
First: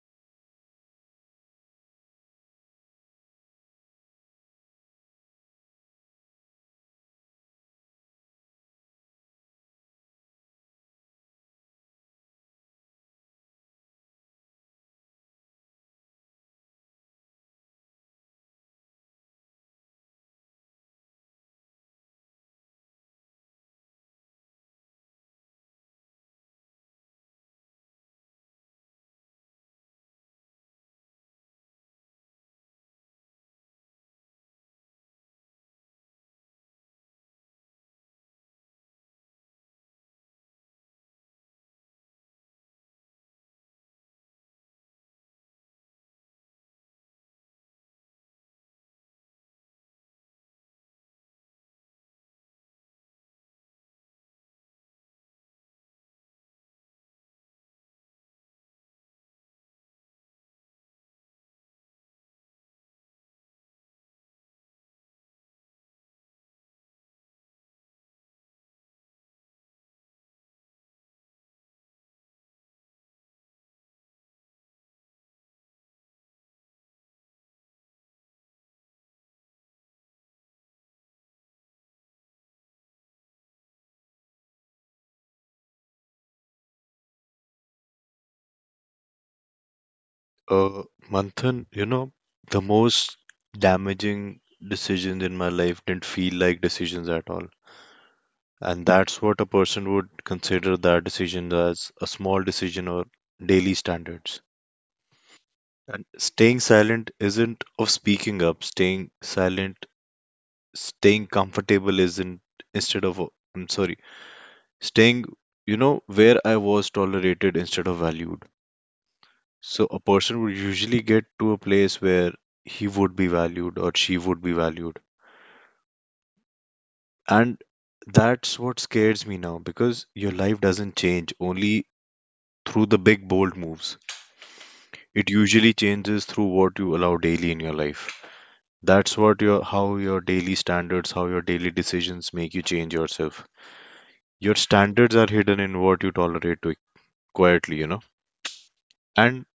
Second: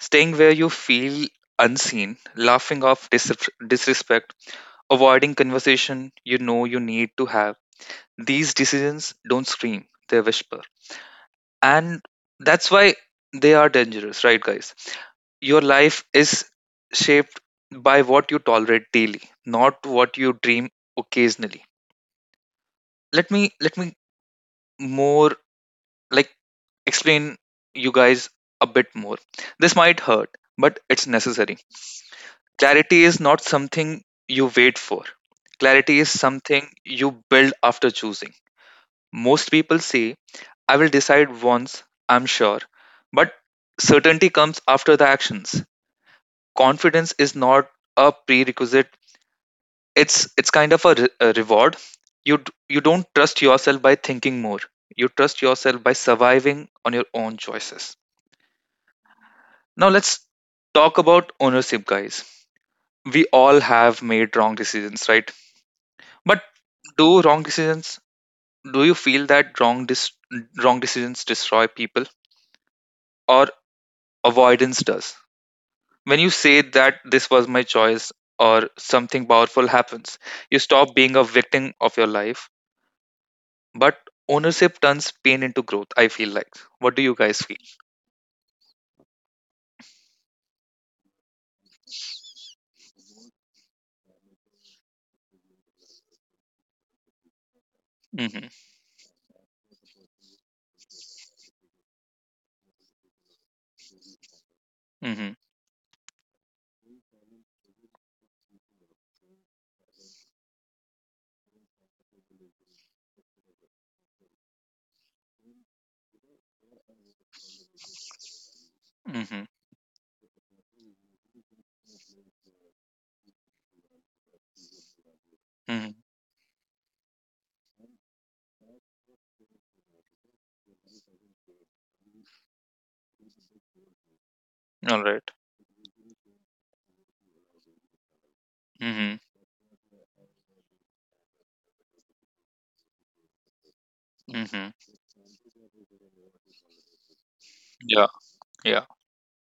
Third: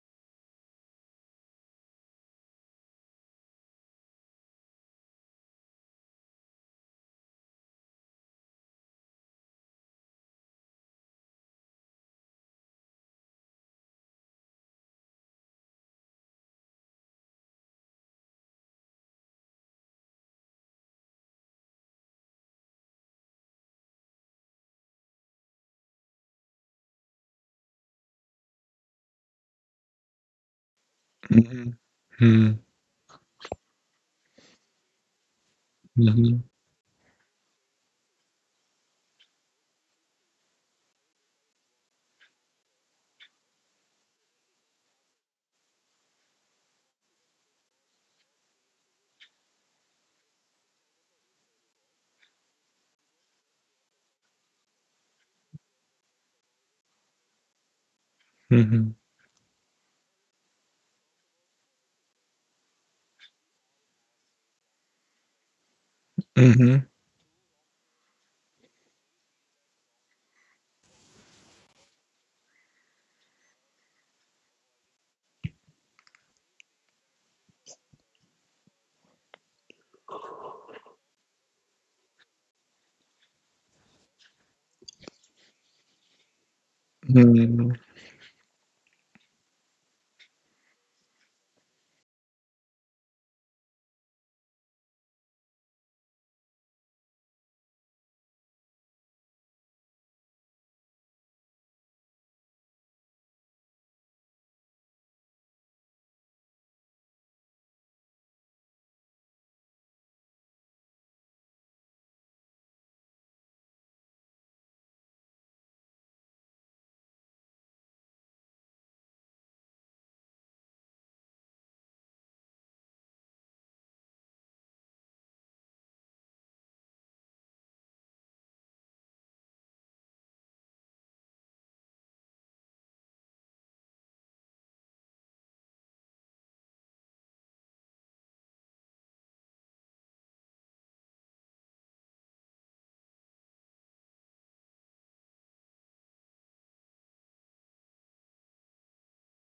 A: staying where you feel unseen, laughing off disrespect, avoiding conversation you know you need to have. These decisions don't scream, they whisper. And that's why they are dangerous, right, guys? Your life is shaped by what you tolerate daily, not what you dream occasionally. Let me more like explain you guys a bit more. This might hurt, but it's necessary.
C: Mm-hmm.
A: Clarity is not something you wait for. Clarity is
C: Mm-hmm.
A: something you build after choosing. Most people say, I will decide once, I'm sure. But certainty comes after the actions. Confidence is not a prerequisite. It's a reward. You don't trust yourself by thinking more. You trust yourself by surviving on your own choices.
C: Mm-hmm.
A: Now let's talk about ownership, guys. We all have made wrong decisions, right? But
C: Mm-hmm.
A: do wrong decisions? Do you feel that wrong decisions destroy people, or avoidance does? When you say that this was my choice, or something powerful happens, you stop being a victim of your life. But ownership turns pain into growth. I feel like. What do you guys feel?
C: Mm-hmm.
B: Uh, Manthan, you know, the most damaging decisions in my life didn't feel like decisions at all.
A: Mm-hmm.
B: And that's what a person would consider that decision as a small decision or daily standards.
A: Mm-hmm.
B: And staying silent isn't of speaking up. Staying silent staying comfortable isn't instead of, I'm sorry, staying, you know, where I was tolerated instead of valued.
A: Mm-hmm.
B: So a person would usually get to a place where he would be valued or she would be valued.
A: Mm-hmm.
B: And that's what scares me now, because your life doesn't change only through the big bold moves.
A: All
B: It
A: right.
B: usually changes through what you allow daily in your life.
A: Mm-hmm.
B: That's what your how your daily standards, how your daily decisions make you change yourself. Your
A: Mm-hmm.
B: standards are hidden in what you tolerate to quietly, you know.
A: Yeah. Yeah.
B: And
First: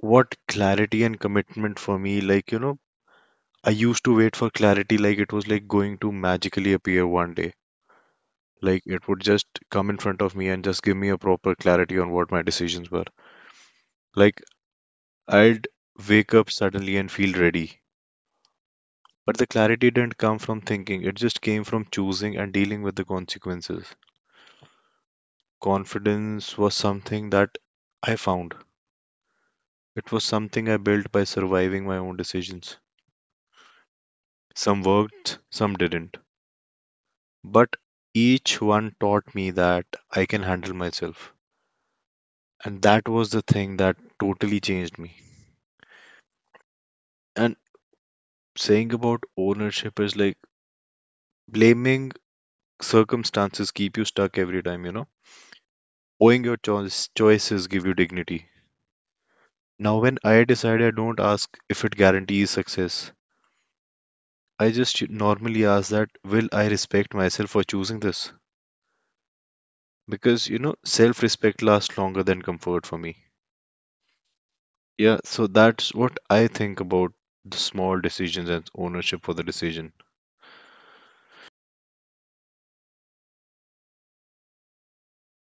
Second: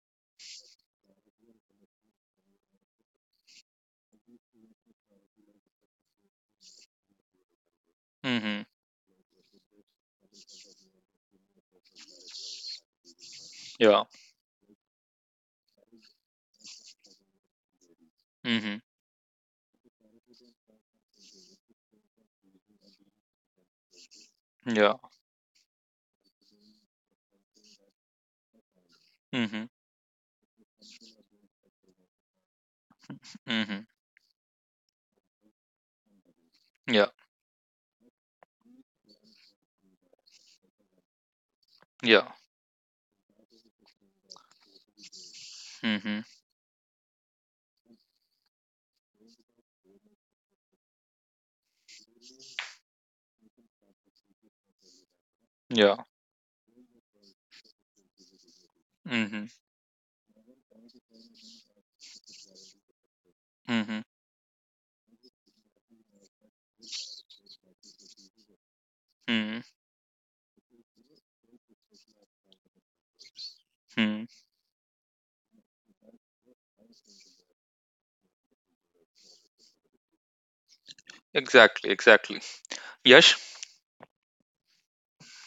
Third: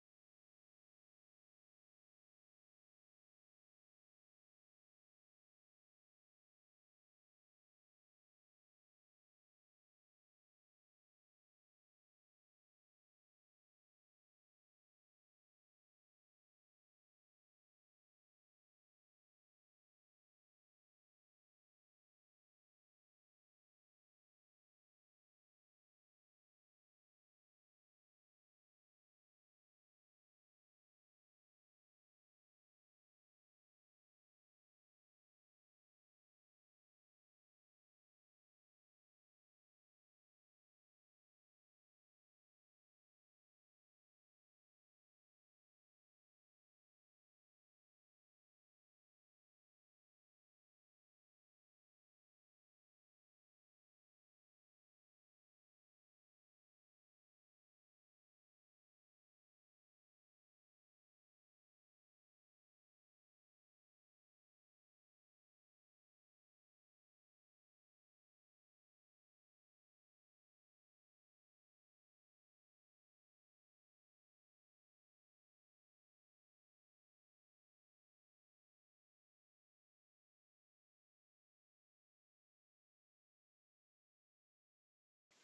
B: what clarity and commitment for me, like, you know, I used to wait for clarity like it was like going to magically appear one day.
A: Mm-hmm.
B: Like it would just come in front of me and just give me a proper clarity on what my decisions were.
A: Yeah.
B: Like I'd wake up suddenly and feel ready.
A: Mhm.
B: But the clarity didn't come from thinking, it just came from choosing and dealing with the consequences.
A: Yeah.
B: Confidence was something that I found.
A: Mhm.
B: It was something I built by surviving my own decisions.
A: Mhm.
B: Some worked, some didn't.
A: Yeah.
B: But each one taught me that I can handle myself.
A: Yeah.
B: And that was the thing that totally changed me.
A: Mhm.
B: And saying about ownership is like blaming circumstances keep you stuck every time, you know?
A: Yeah.
B: Owing your choice, choices give you dignity.
A: Mhm.
B: Now, when I decide, I don't ask if it guarantees success.
A: Mhm.
B: I just normally ask that will I respect myself for choosing this?
A: Mhm.
B: Because you know self-respect lasts longer than comfort for me.
A: Mhm.
B: Yeah, so that's what I think about the small decisions and ownership for the decision.
A: Exactly. Exactly. Yash,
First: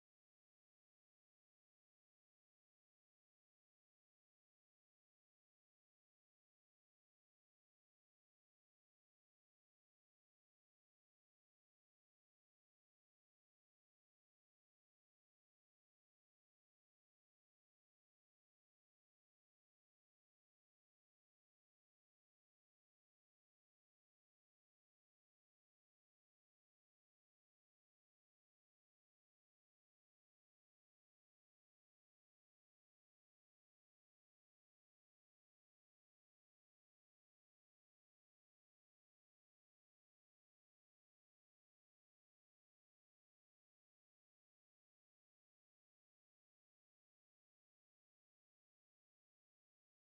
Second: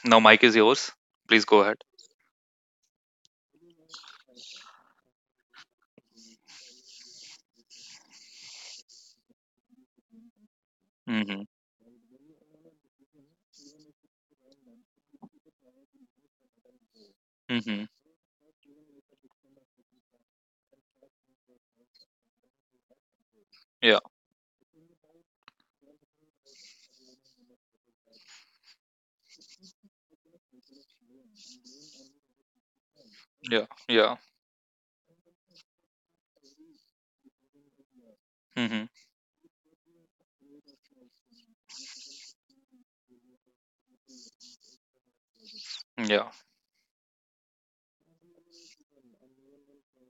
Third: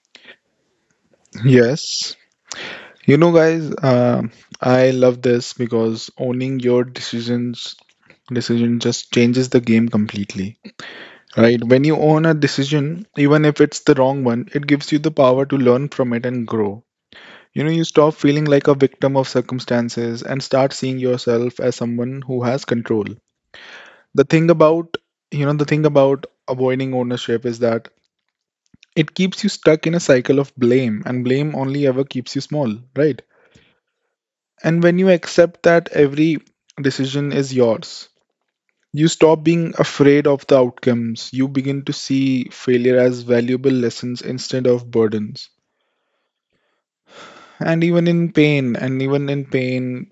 A: now mic is yours. Please go ahead.
C: Yes. You know, guys, I love this because owning your decision just changes the game completely.
A: Mhm.
C: Right? When you own a decision, even if it's the wrong one, it gives you the power to learn from it and grow. You know, you
A: Mhm.
C: stop feeling like a victim of circumstances and start seeing yourself as someone who has control.
A: Yeah.
C: The thing about, the thing about avoiding ownership is that it keeps you stuck in a cycle of blame, and blame only ever keeps you small, right?
A: Yeah. Yeah.
C: And when you accept that every decision is yours,
A: Mhm.
C: you stop being afraid of the outcomes. You begin to see failure as valuable lessons instead of burdens.
A: Yeah.
C: And even in pain, and even in pain,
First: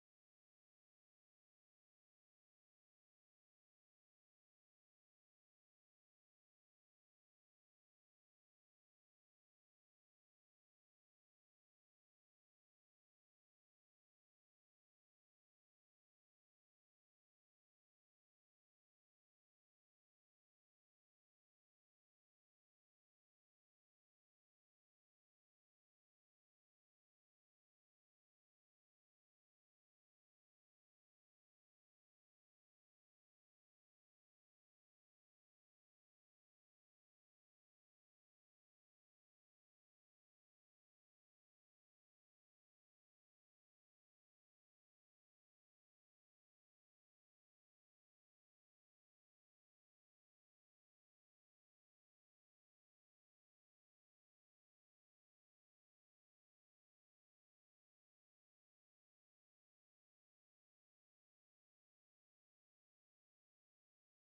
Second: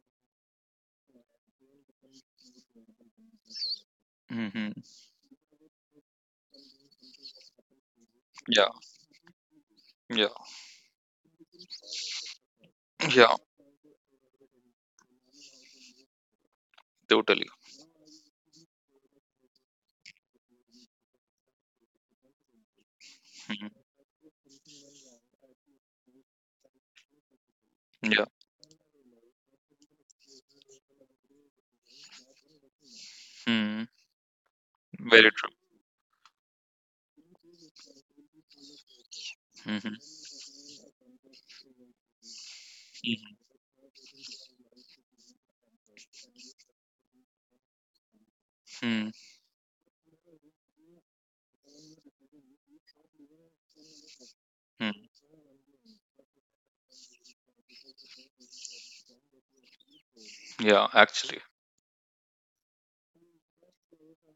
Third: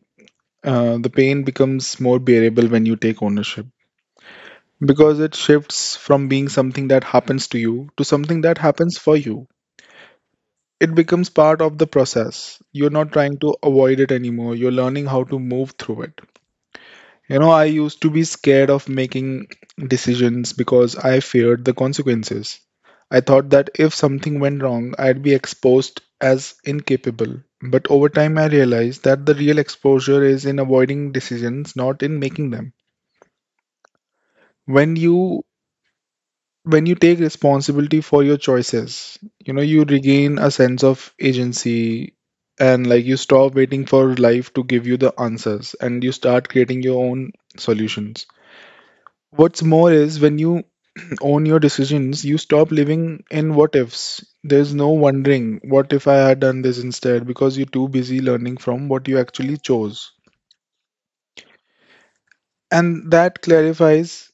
C: the pain becomes more bearable when you take ownership,
A: Mhm.
C: because it shifts from being something that happens to you to something that
A: Yeah.
C: happens for you.
A: Yeah.
C: It becomes part of the process. You're not
A: Yeah.
C: trying to avoid it anymore. You're learning how to move through it. You
A: Totally.
C: know, I used to be scared of making decisions because I feared the consequences. I thought that
A: Mhm.
C: if something went wrong, I'd be exposed as incapable. But over
A: Yeah.
C: time, I realized that the real exposure is in avoiding decisions, not in making them.
A: Mhm.
C: When
A: Very
C: you
A: true.
C: when you take responsibility for your choices, you know, you
A: Mhm.
C: regain a sense of agency, and like, you
A: Mhm.
C: stop waiting for life to give you the answers and you start creating your own solutions.
A: Mhm.
C: What's more is when you own your decisions, you stop living in what ifs. There's no
A: Mhm.
C: wondering, what if I had done this instead? Because you're too busy learning from what you actually chose.
A: Yeah. Actually.
C: And that clarifies,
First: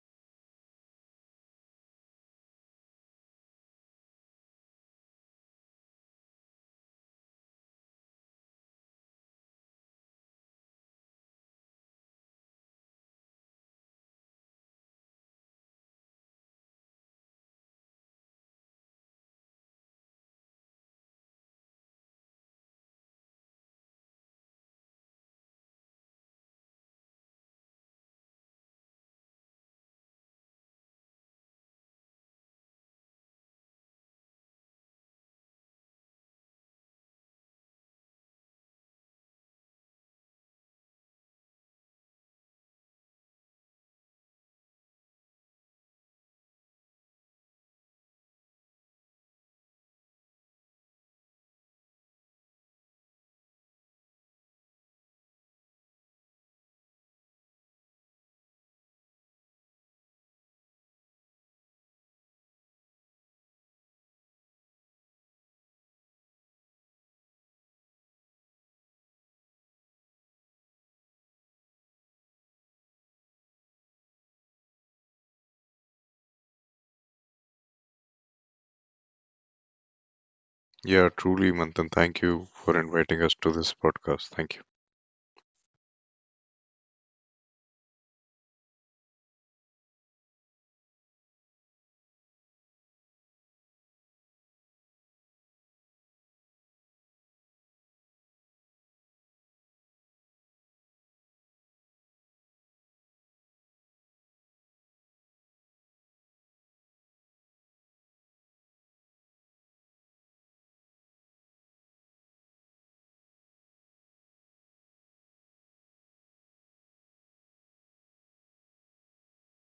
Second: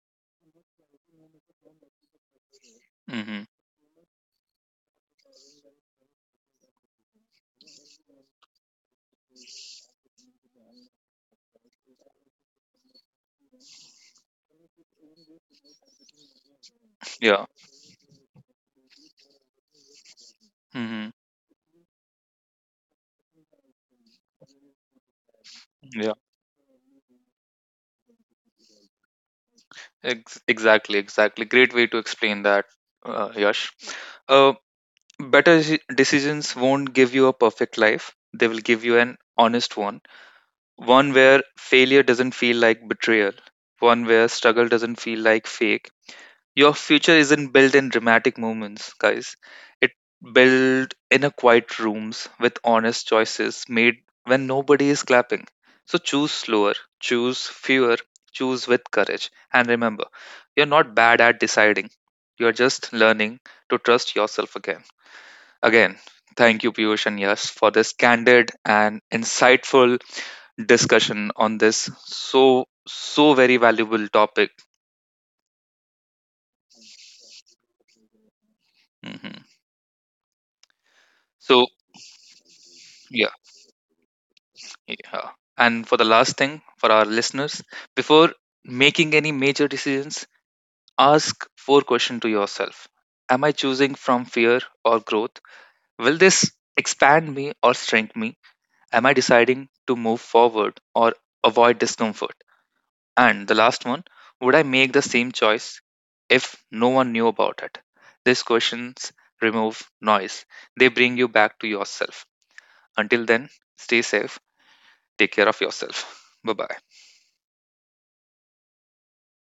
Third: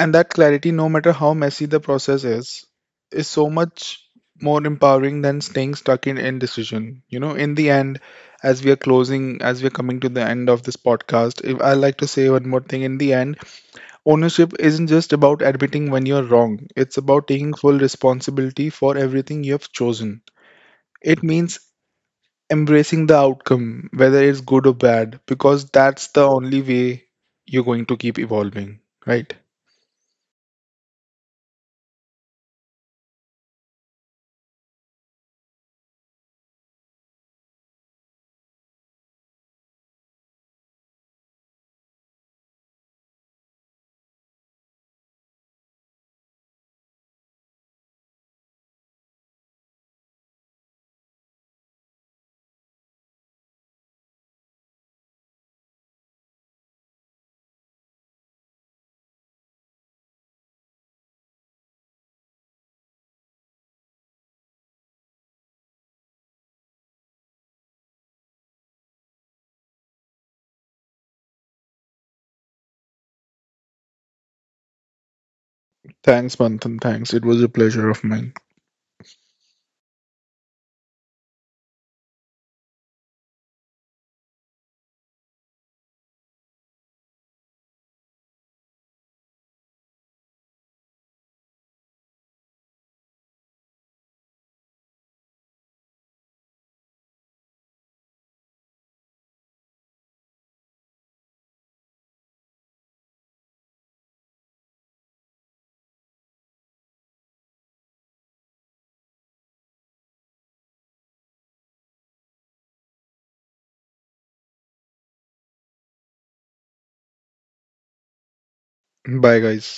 C: and that clarity, no matter how messy the process is
A: Mhm.
C: so much more empowering than staying stuck in indecision. You know, in the end, as we are closing, as we're coming to the end of this podcast, if I like to say one more thing, in the end, ownership isn't just about admitting when you're wrong, it's about
A: Yeah.
C: taking full responsibility for everything you have chosen.
A: Mhm.
C: It means embracing the outcome, whether it's good or bad, because that's the only way you're going to keep evolving, right?
A: Exactly, exactly. Great way to explain that, Yash. Uh, Better decisions won't give you a perfect life. They will give you an honest one, one where failure doesn't feel like betrayal, one where struggle doesn't feel like fake, your future isn't built in dramatic moments, guys. It built in a quiet rooms with honest choices made when nobody is clapping. So choose slower, choose fewer, choose with courage. And remember, you're not bad at deciding. You're just learning to trust yourself again. Again, thank you, Piyush and Yash, for this candid and insightful discussion on this so so very valuable topic.
C: Thanks, Manthan. Thanks. It was a pleasure of mine.
A: Mhm.
B: Yeah, truly,
A: So
B: Manthan. Thank you for inviting
A: yeah.
B: us to this podcast. Thank you.
A: Yeah. And for the last thing, for our listeners, before making any major decisions, ask four questions to yourself. Am I choosing from fear or growth? Will this expand me or strengthen me? Am I deciding to move forward or avoid discomfort? And the last one, would I make the same choice if no one knew about it? These questions remove noise. They bring you back to yourself. Until then, stay safe. Take care of yourself. Bye bye.
C: Bye, guys.